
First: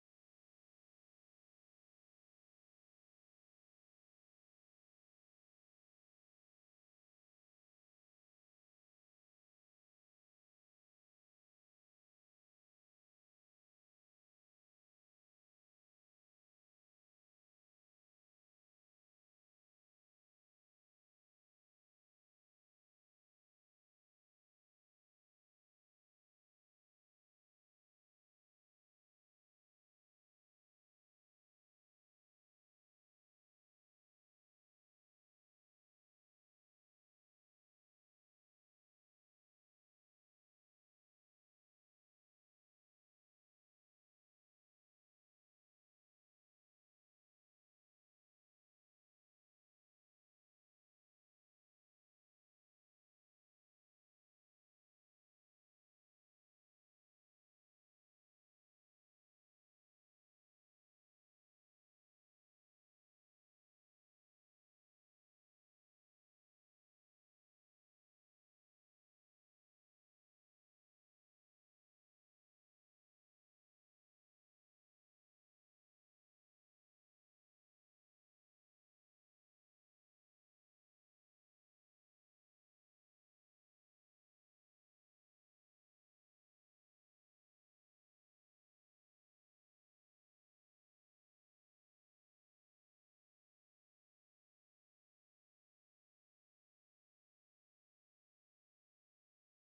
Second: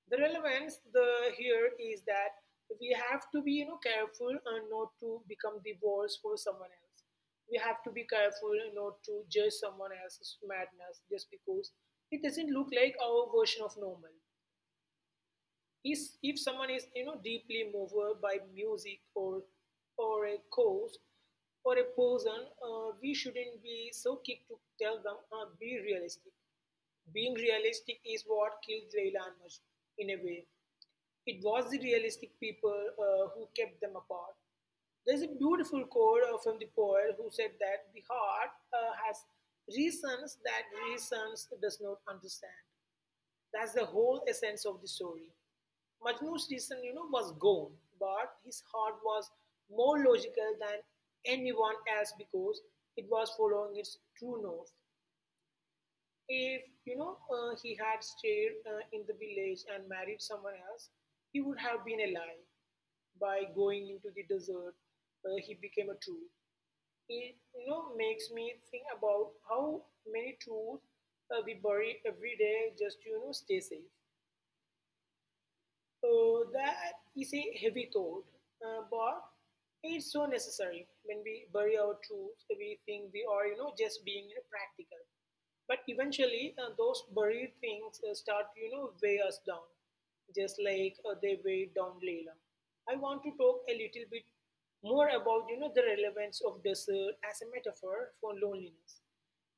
S2: The relevance the here is that we have to be you know careful and not to become the walls for someone else. We have to be careful not to judge someone else's madness just because it doesn't look like our version of normal. Is if someone is you know deeply moved by music or a cause or a person, we shouldn't be so quick to tell them be realistic. Being realistic is what killed Leila and Majnun in a way. It was the realistic people who kept them apart. There's a beautiful quote from the poet who said that the heart has reasons that reasons does not understand. That's the whole essence of the story. Majnu's reason, you know, was gone, but his heart was more logical than anyone else because it was following its true north. If you know he had stayed in the village and married someone else, he would have been alive. By going into the desert, he became a truth. It you know makes me think about how many truths we bury every day just to you know stay safe. That is a heavy thought, but it's so necessary. When we bury our truths, we think we are, you know, just being you know, practical. But eventually, those buried things start, to, you know, weigh us down, just like they weighed down Layla. I want to talk a little bit more about, you know, the relevance of desert as a metaphor for loneliness.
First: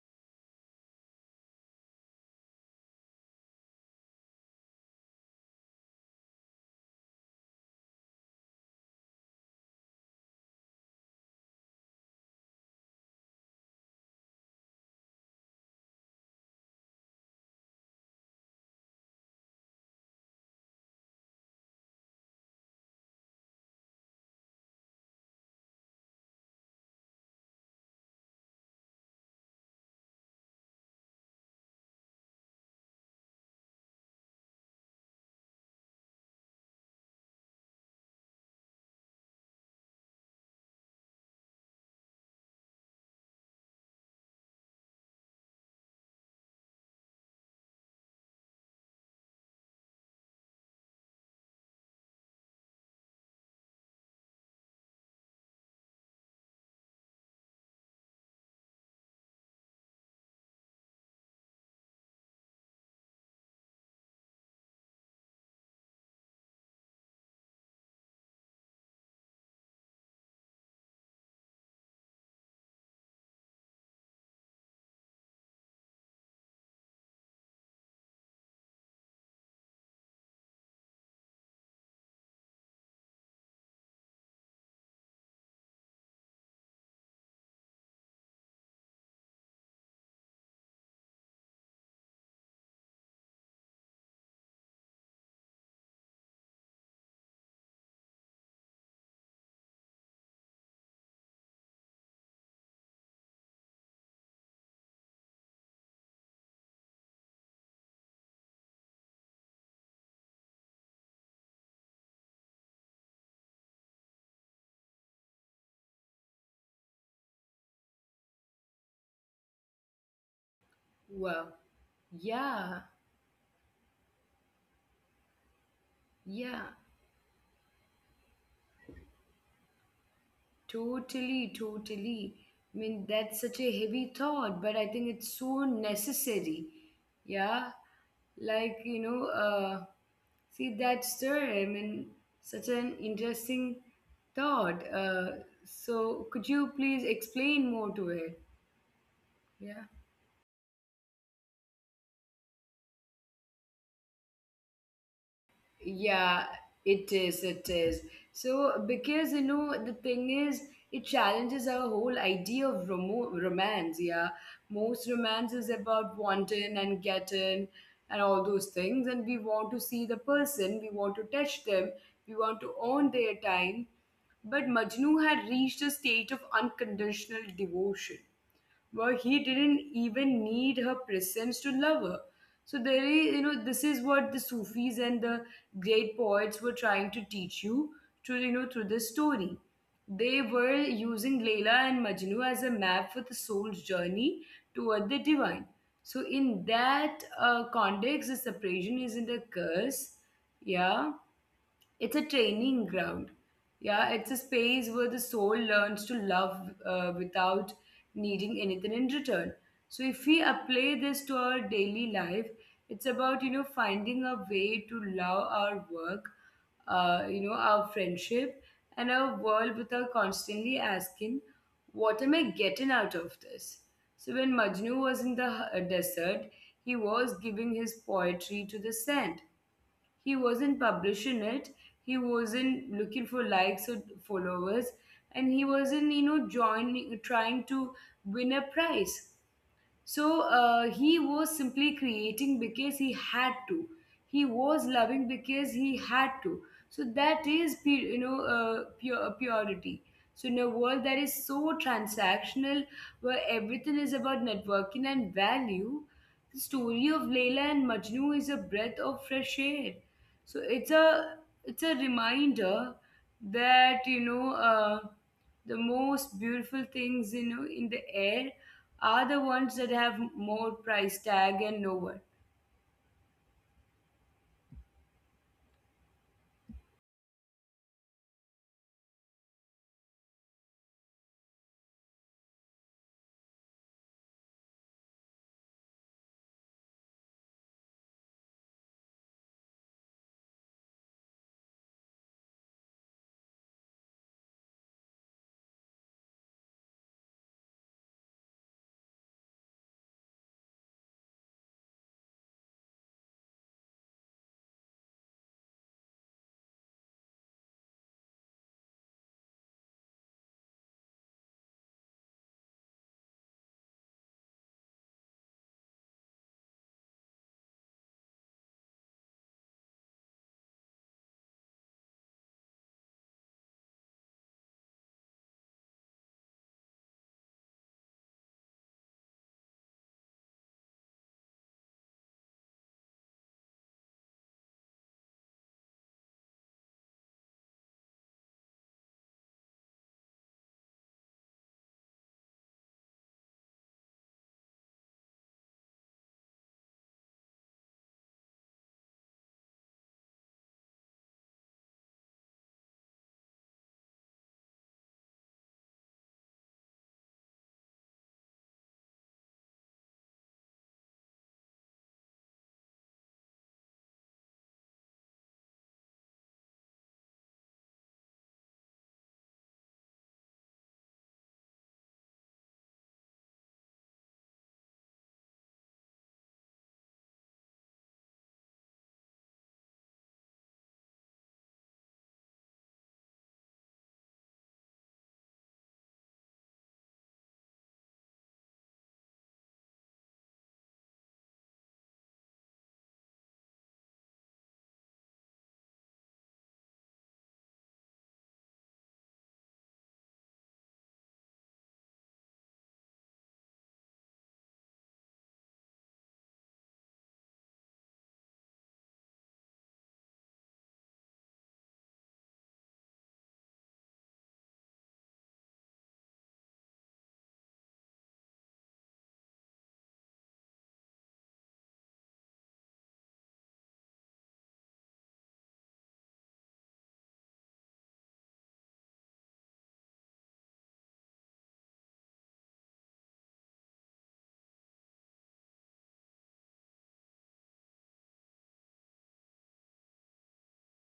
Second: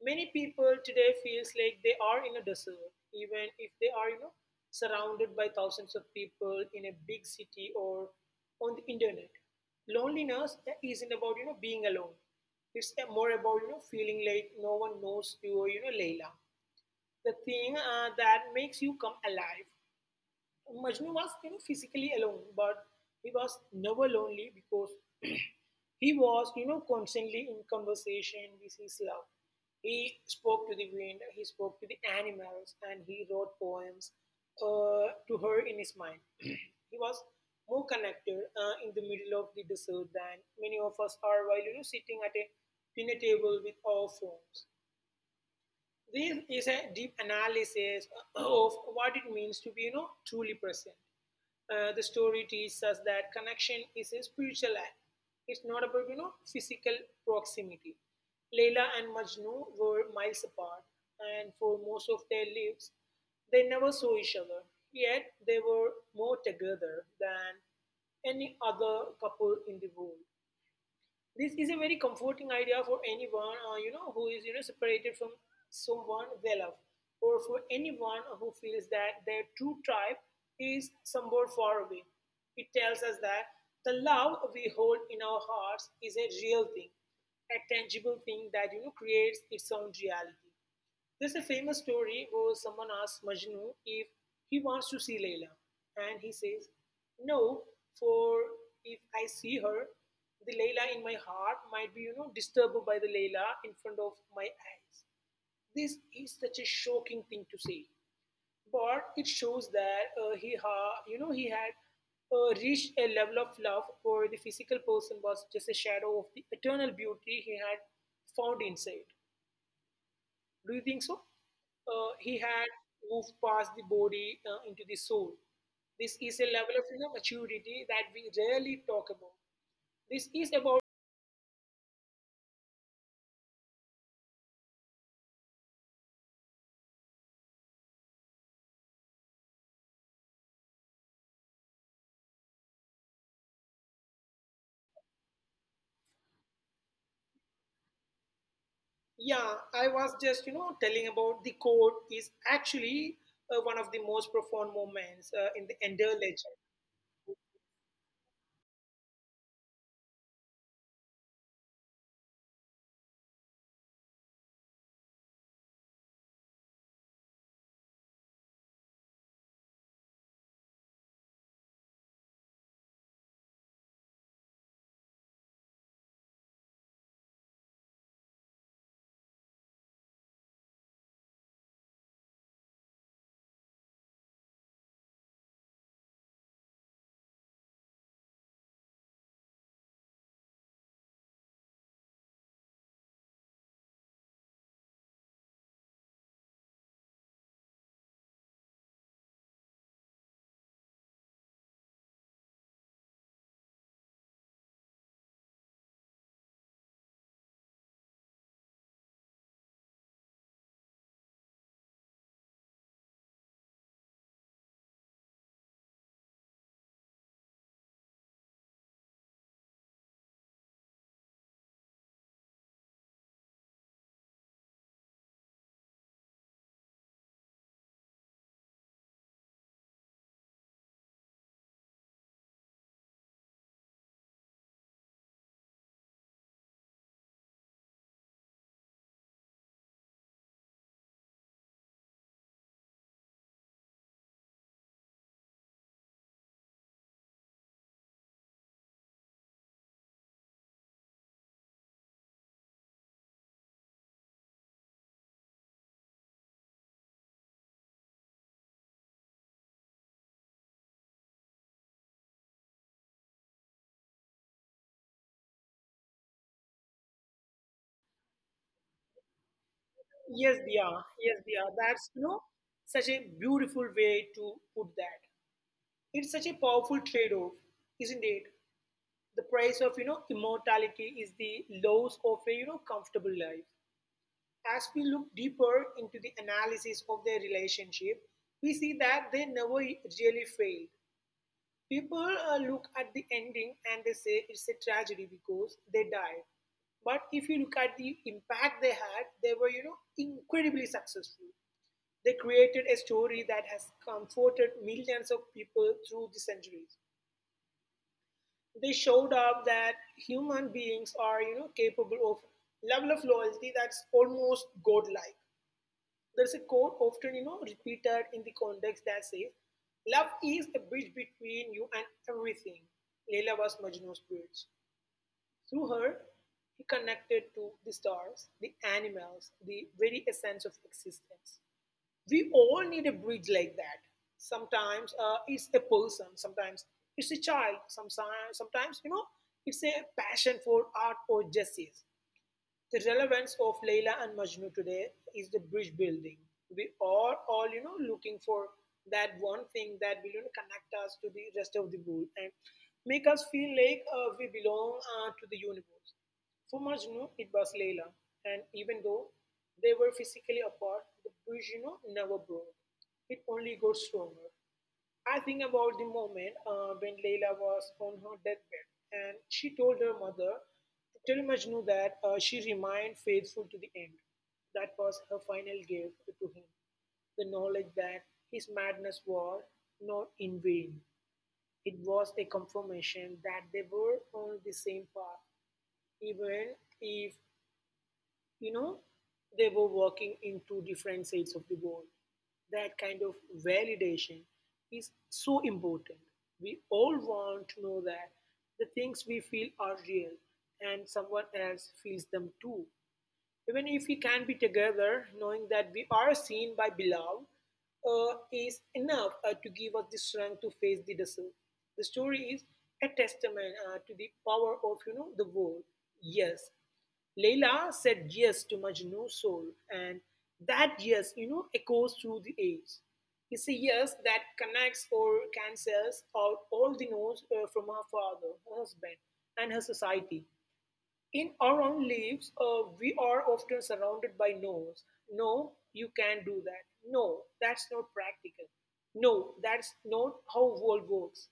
S2: Many people today feels like they are in a desert, even if they are, you know, surrounded by thousands of people in a big city or on the internet. Loneliness isn't about, you know, being alone. It's more about, you know, feeling like no one knows you or, you know, Layla. The thing that makes you come alive. Majnu was you know, physically alone, but he was never lonely because he was, you know, constantly in conversation with his love. He spoke to the wind, he spoke to the animals, and he wrote poems to her in his mind. He was more connected in the middle of the desert than many of us are while, you know, sitting at a dinner table with our phones. This is a deep analysis of what it means to be, you know, truly present. The story teaches us that connection is a spiritual act. It's not about, you know, physical proximity. Leila and Majnu were miles apart, and for most of their lives, they never saw each other. Yet they were more together than any other couple in the world. This is a very comforting idea for anyone you know who is you know separated from someone they love, or for anyone who feels that their true tribe is somewhere far away. It tells us that the love we hold in our hearts is a real thing, a tangible thing that you know creates its own reality. There's a famous story where someone asks Majnu if he wants to see Layla, and he says, "No, for if I see her, the Layla in my heart might be, you know, disturbed by the Layla in front of my eyes." This is such a shocking thing to say, but it shows that he you know, he had reached a level of love where the physical person was just a shadow of the eternal beauty he had found inside. Do you think so?
S1: Well,
S2: He had
S1: yeah,
S2: moved past the body into the soul. This is a level
S1: yeah,
S2: of you know, maturity that we rarely talk about. This is about,
S1: totally, totally. I mean, that's such a heavy thought, but I think it's so necessary. Yeah, like, you know, uh, see, that's there. I mean, such an interesting thought. So, could you please explain more to it?
S2: yeah, I
S1: Yeah.
S2: was just, you know, telling about the code is actually one of the most profound moments in the entire legend.
S1: Yeah, it is. It is. So, because you know, the thing is, it challenges our whole idea of romance. Yeah, most romance is about wanting and getting and all those things. And we want to see the person, we want to touch them, we want to own their time. But Majnu had reached a state of unconditional devotion where he didn't even need her presence to love her. So there is, this is what the Sufis and the great poets were trying to teach you through, through this story. They were using Layla and Majnu as a map for the soul's journey toward the divine. So in that context, the separation isn't a curse, yeah, it's a training ground. Yeah, it's a space where the soul learns to love without needing anything in return. So if we apply this to our daily life, it's about finding a way to love our work, our friendship and our world without constantly asking, what am I getting out of this? So when Majnu was in the desert, he was giving his poetry to the sand. He wasn't publishing it, he wasn't looking for likes or followers, and he wasn't joining trying to win a prize. So he was simply creating because he had to. He was loving because he had to. So that is pure purity. So in a world that is so transactional, where everything is about networking and value, the story of Leila and Majnu is a breath of fresh air. So it's a reminder that the most beautiful things in the air are the ones that have
S2: Yes, they
S1: more
S2: are.
S1: price
S2: Yes, they
S1: tag
S2: are.
S1: and
S2: That's, you
S1: nowhere.
S2: know, such a beautiful way to put that. It's such a powerful trade off, isn't it? The price of you know immortality is the loss of a you know comfortable life. As we look deeper into the analysis of their relationship, we see that they never really failed. People look at the ending and they say it's a tragedy because they died, but if you look at the impact they had, they were you know incredibly successful. They created a story that has comforted millions of people through the centuries. They showed up that human beings are you know capable of level of loyalty that's almost godlike. There's a quote often you know repeated in the context that says love is a bridge between you and everything. Leila was Majnu's bridge. Through her, he connected to the stars, the animals, the very essence of existence. We all need a bridge like that. Sometimes it's a person, sometimes it's a child, sometimes you know it's a passion for art or justice. The relevance of Leila and Majnu today is the bridge building. We are all, you know, looking for that one thing that will you know, connect us to the rest of the world and make us feel like we belong to the universe. For Majnu, it was Leila, and even though they were physically apart, the bridge, you know, never broke. It only got stronger. I think about the moment when Leila was on her deathbed and she told her mother to tell Majnu that she remained faithful to the end. That was her final gift to him, the knowledge that his madness was not in vain. It was a confirmation that they were on the same path, even if you know they were working in two different sides of the world. That kind of validation is so important. We all want to know that the things we feel are real and someone else feels them too. Even if we can be together, knowing that we are seen by beloved is enough to give us the strength to face the desert. The story is a testament to the power of you know the word. Yes, Layla said yes to Majnu's soul, and that yes, you know, echoes through the age. It's a yes that connects or cancels out all the no's from her father, her husband, and her society. In our own lives, we are often surrounded by no's. No, you can't do that. No, that's not practical. No, that's not how world works.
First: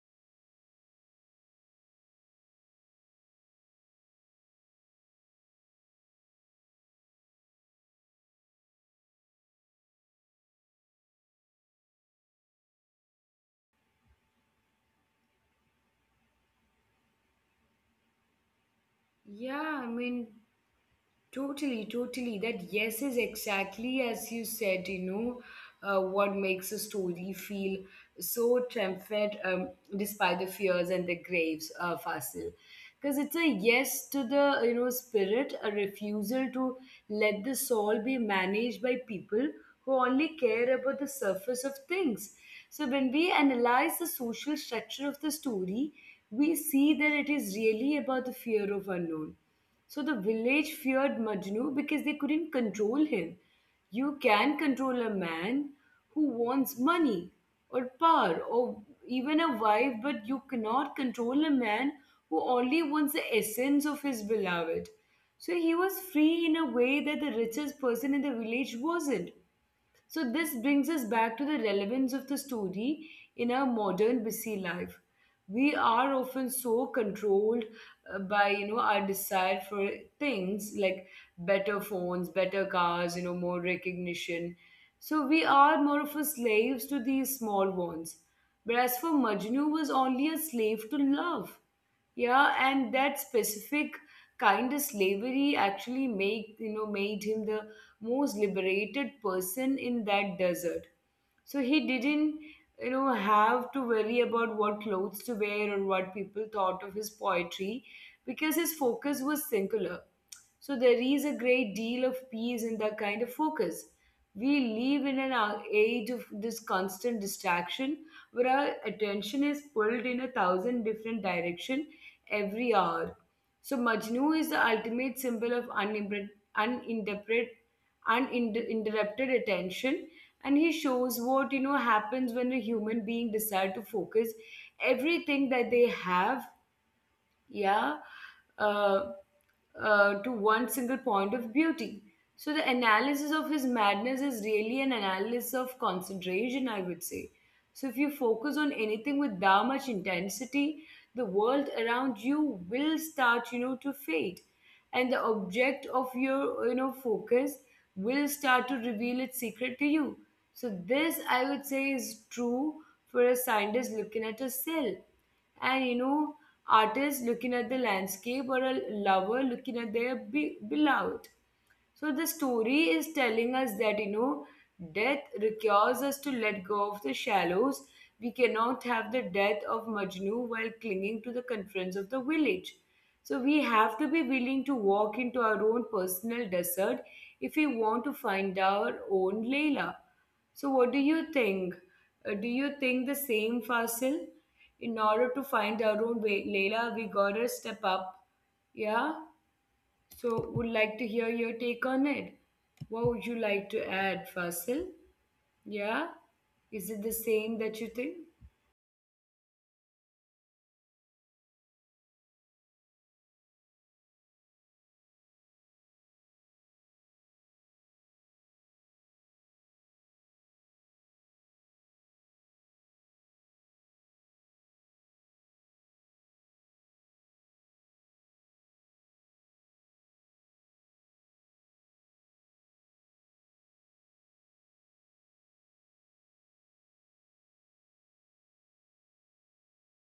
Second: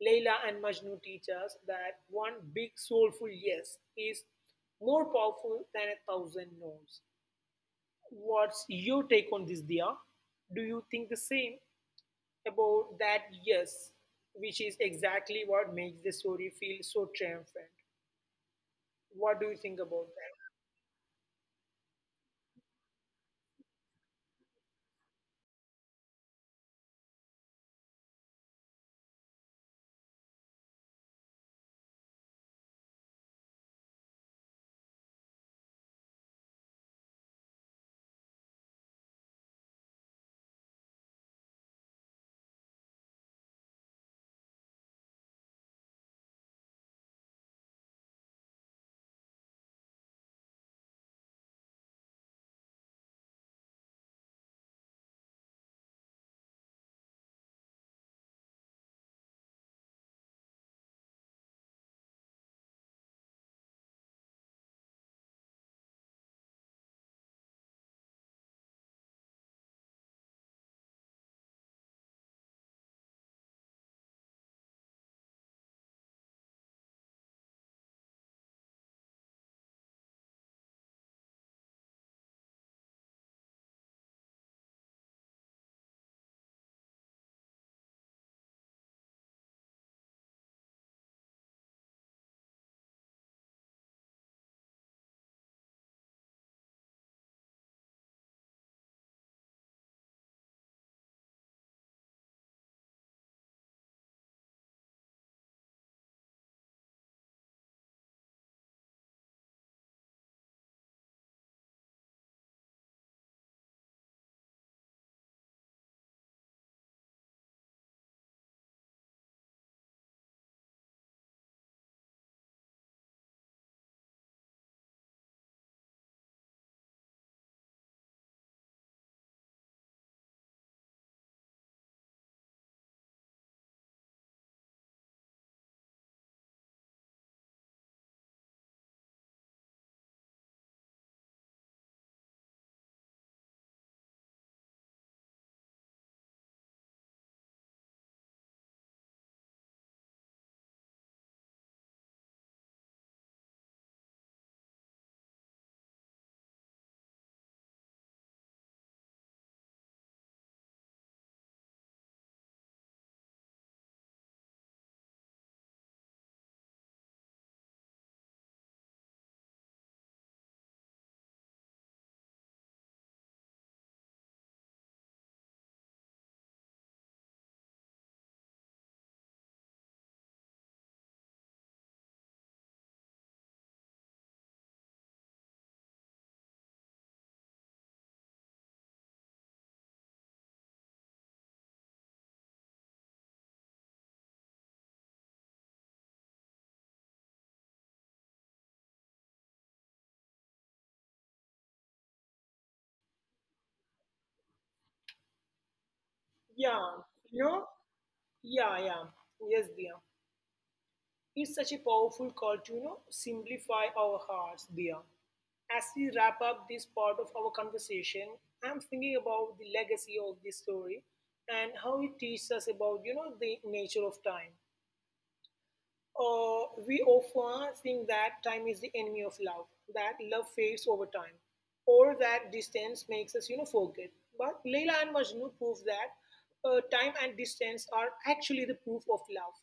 S2: Layla and Majnu teach us that one big soulful yes is more powerful than a thousand no's. What's your take on this, Dia? Do you think the same about that yes, which is exactly what makes the story feel so triumphant? What do you think
S1: Yeah, I
S2: about that?
S1: mean, totally, totally. That yes is exactly as you said, what makes a story feel so triumphant, despite the fears and the graves, Fasil. Because it's a yes to the, spirit, a refusal to let the soul be managed by people who only care about the surface of things. So when we analyze the social structure of the story, we see that it is really about the fear of unknown. So the village feared Majnu because they couldn't control him. You can control a man who wants money or power or even a wife, but you cannot control a man who only wants the essence of his beloved. So he was free in a way that the richest person in the village wasn't. So, this brings us back to the relevance of the story in our modern busy life. We are often so controlled by our desire for things like better phones, better cars, more recognition. So we are more of a slaves to these small wants. Whereas for Majnu was only a slave to love. Yeah, and that specific kind of slavery actually make you know made him the most liberated person in that desert. So he didn't have to worry about what clothes to wear or what people thought of his poetry, because his focus was singular. So there is a great deal of peace in that kind of focus. We live in an age of this constant distraction where our attention is pulled in a thousand different direction every hour. So Majnu is the ultimate symbol of uninterrupted, uninterrupted attention, and he shows what happens when a human being decide to focus everything that they have, yeah, uh, to one single point of beauty. So the analysis of his madness is really an analysis of concentration, I would say. So if you focus on anything with that much intensity, the world around you will start to fade, and the object of your focus will start to reveal its secret to you. So this, I would say, is true for a scientist looking at a cell, and artist looking at the landscape, or a lover looking at their beloved. So the story is telling us that death requires us to let go of the shallows. We cannot have the death of Majnu while clinging to the conference of the village. So we have to be willing to walk into our own personal desert if we want to find our own Layla. So, what do you think? Do you think the same, Fasil? In order to find our own way, Leila, we gotta step up. Yeah? So, would like to hear your take on it. What would you like to add, Fasil? Yeah? Is it the
S2: Yeah,
S1: same that you
S2: you know,
S1: think?
S2: yeah, yeah, yes, dear. It's such a powerful call to, you know, simplify our hearts, dear. As we wrap up this part of our conversation, I'm thinking about the legacy of this story and how it teaches us about, you know, the nature of time. We often think that time is the enemy of love, that love fades over time, or that distance makes us, you know, forget. But Leila and Majnu prove that time and distance are actually the proof of love.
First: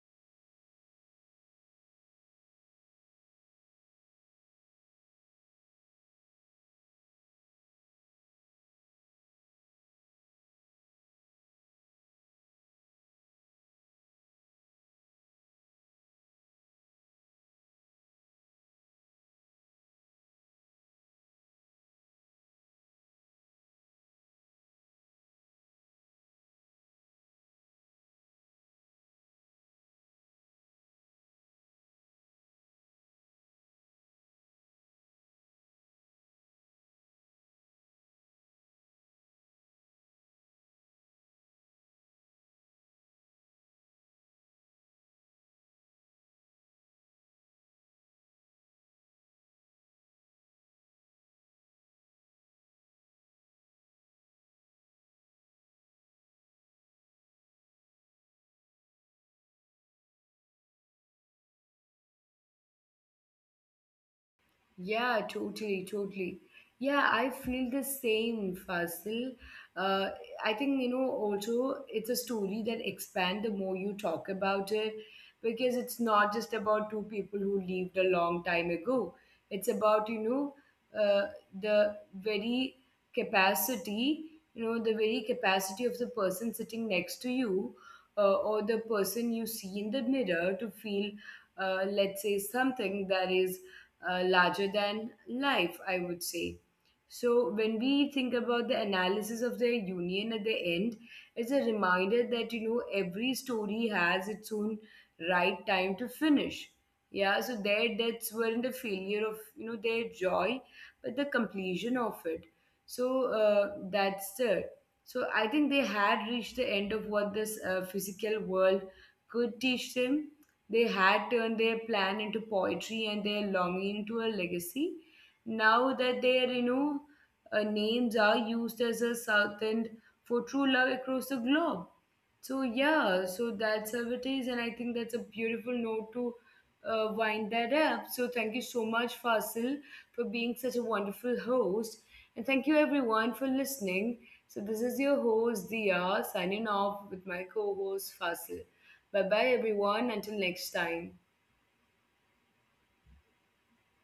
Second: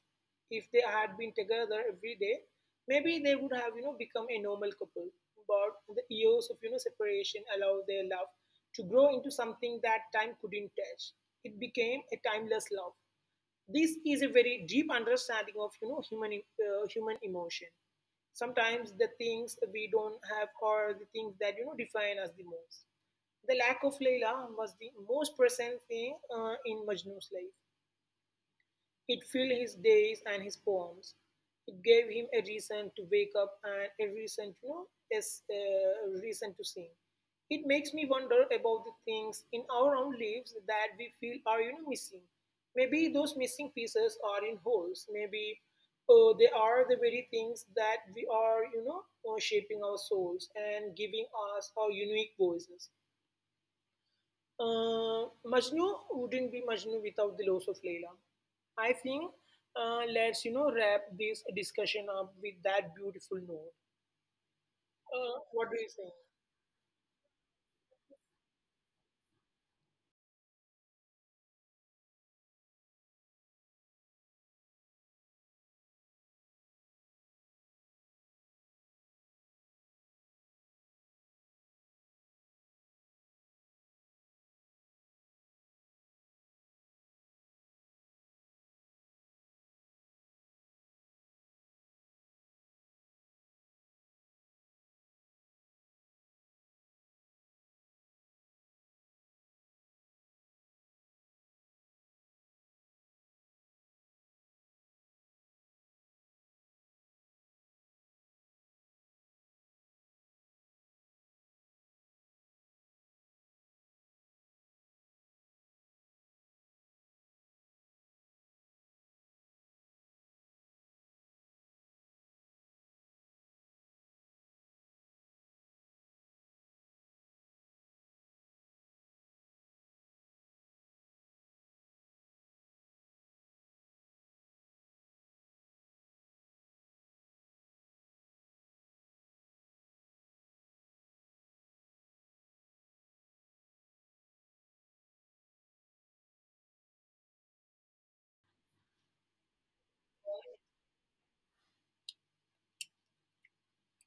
S2: If they had been together every day, maybe they would have, you know, become a normal couple. But the years of, you know, separation allowed their love to grow into something that time couldn't touch. It became a timeless love. This is a very deep understanding of you know human emotion. Sometimes the things we don't have are the things that you know define us the most. The lack of Layla was the most present thing in Majnu's life. It filled his days and his poems. It gave him a reason to wake up and a reason to know, yes, a reason to sing. It makes me wonder about the things in our own lives that we feel are you know missing. Maybe those missing pieces are in holes. Maybe they are the very things that we are you know shaping our souls and giving us our unique voices. Majnu wouldn't be Majnu without the loss of Leela. I think let's you know wrap this discussion up with that beautiful note.
S1: Yeah,
S2: What do
S1: totally,
S2: you think?
S1: totally. Yeah, I feel the same, Fasil. Uh, I think, also it's a story that expand the more you talk about it, because it's not just about two people who lived a long time ago. It's about, uh, the very capacity, the very capacity of the person sitting next to you or the person you see in the mirror to feel, let's say, something that is larger than life, I would say. So, when we think about the analysis of the union at the end, it's a reminder that every story has its own right time to finish. Yeah, so their deaths weren't a failure of their joy, but the completion of it. So that's it. So I think they had reached the end of what this physical world could teach them, they had turned their plan into poetry and their longing into a legacy. Now that their, names are used as a southend for true love across the globe. So yeah, so that's how it is, and I think that's a beautiful note to wind that up. So thank you so much, Fasil, for being such a wonderful host, and thank you everyone for listening. So this is your host Dia signing off with my co-host Fasil. Bye bye everyone. Until next time.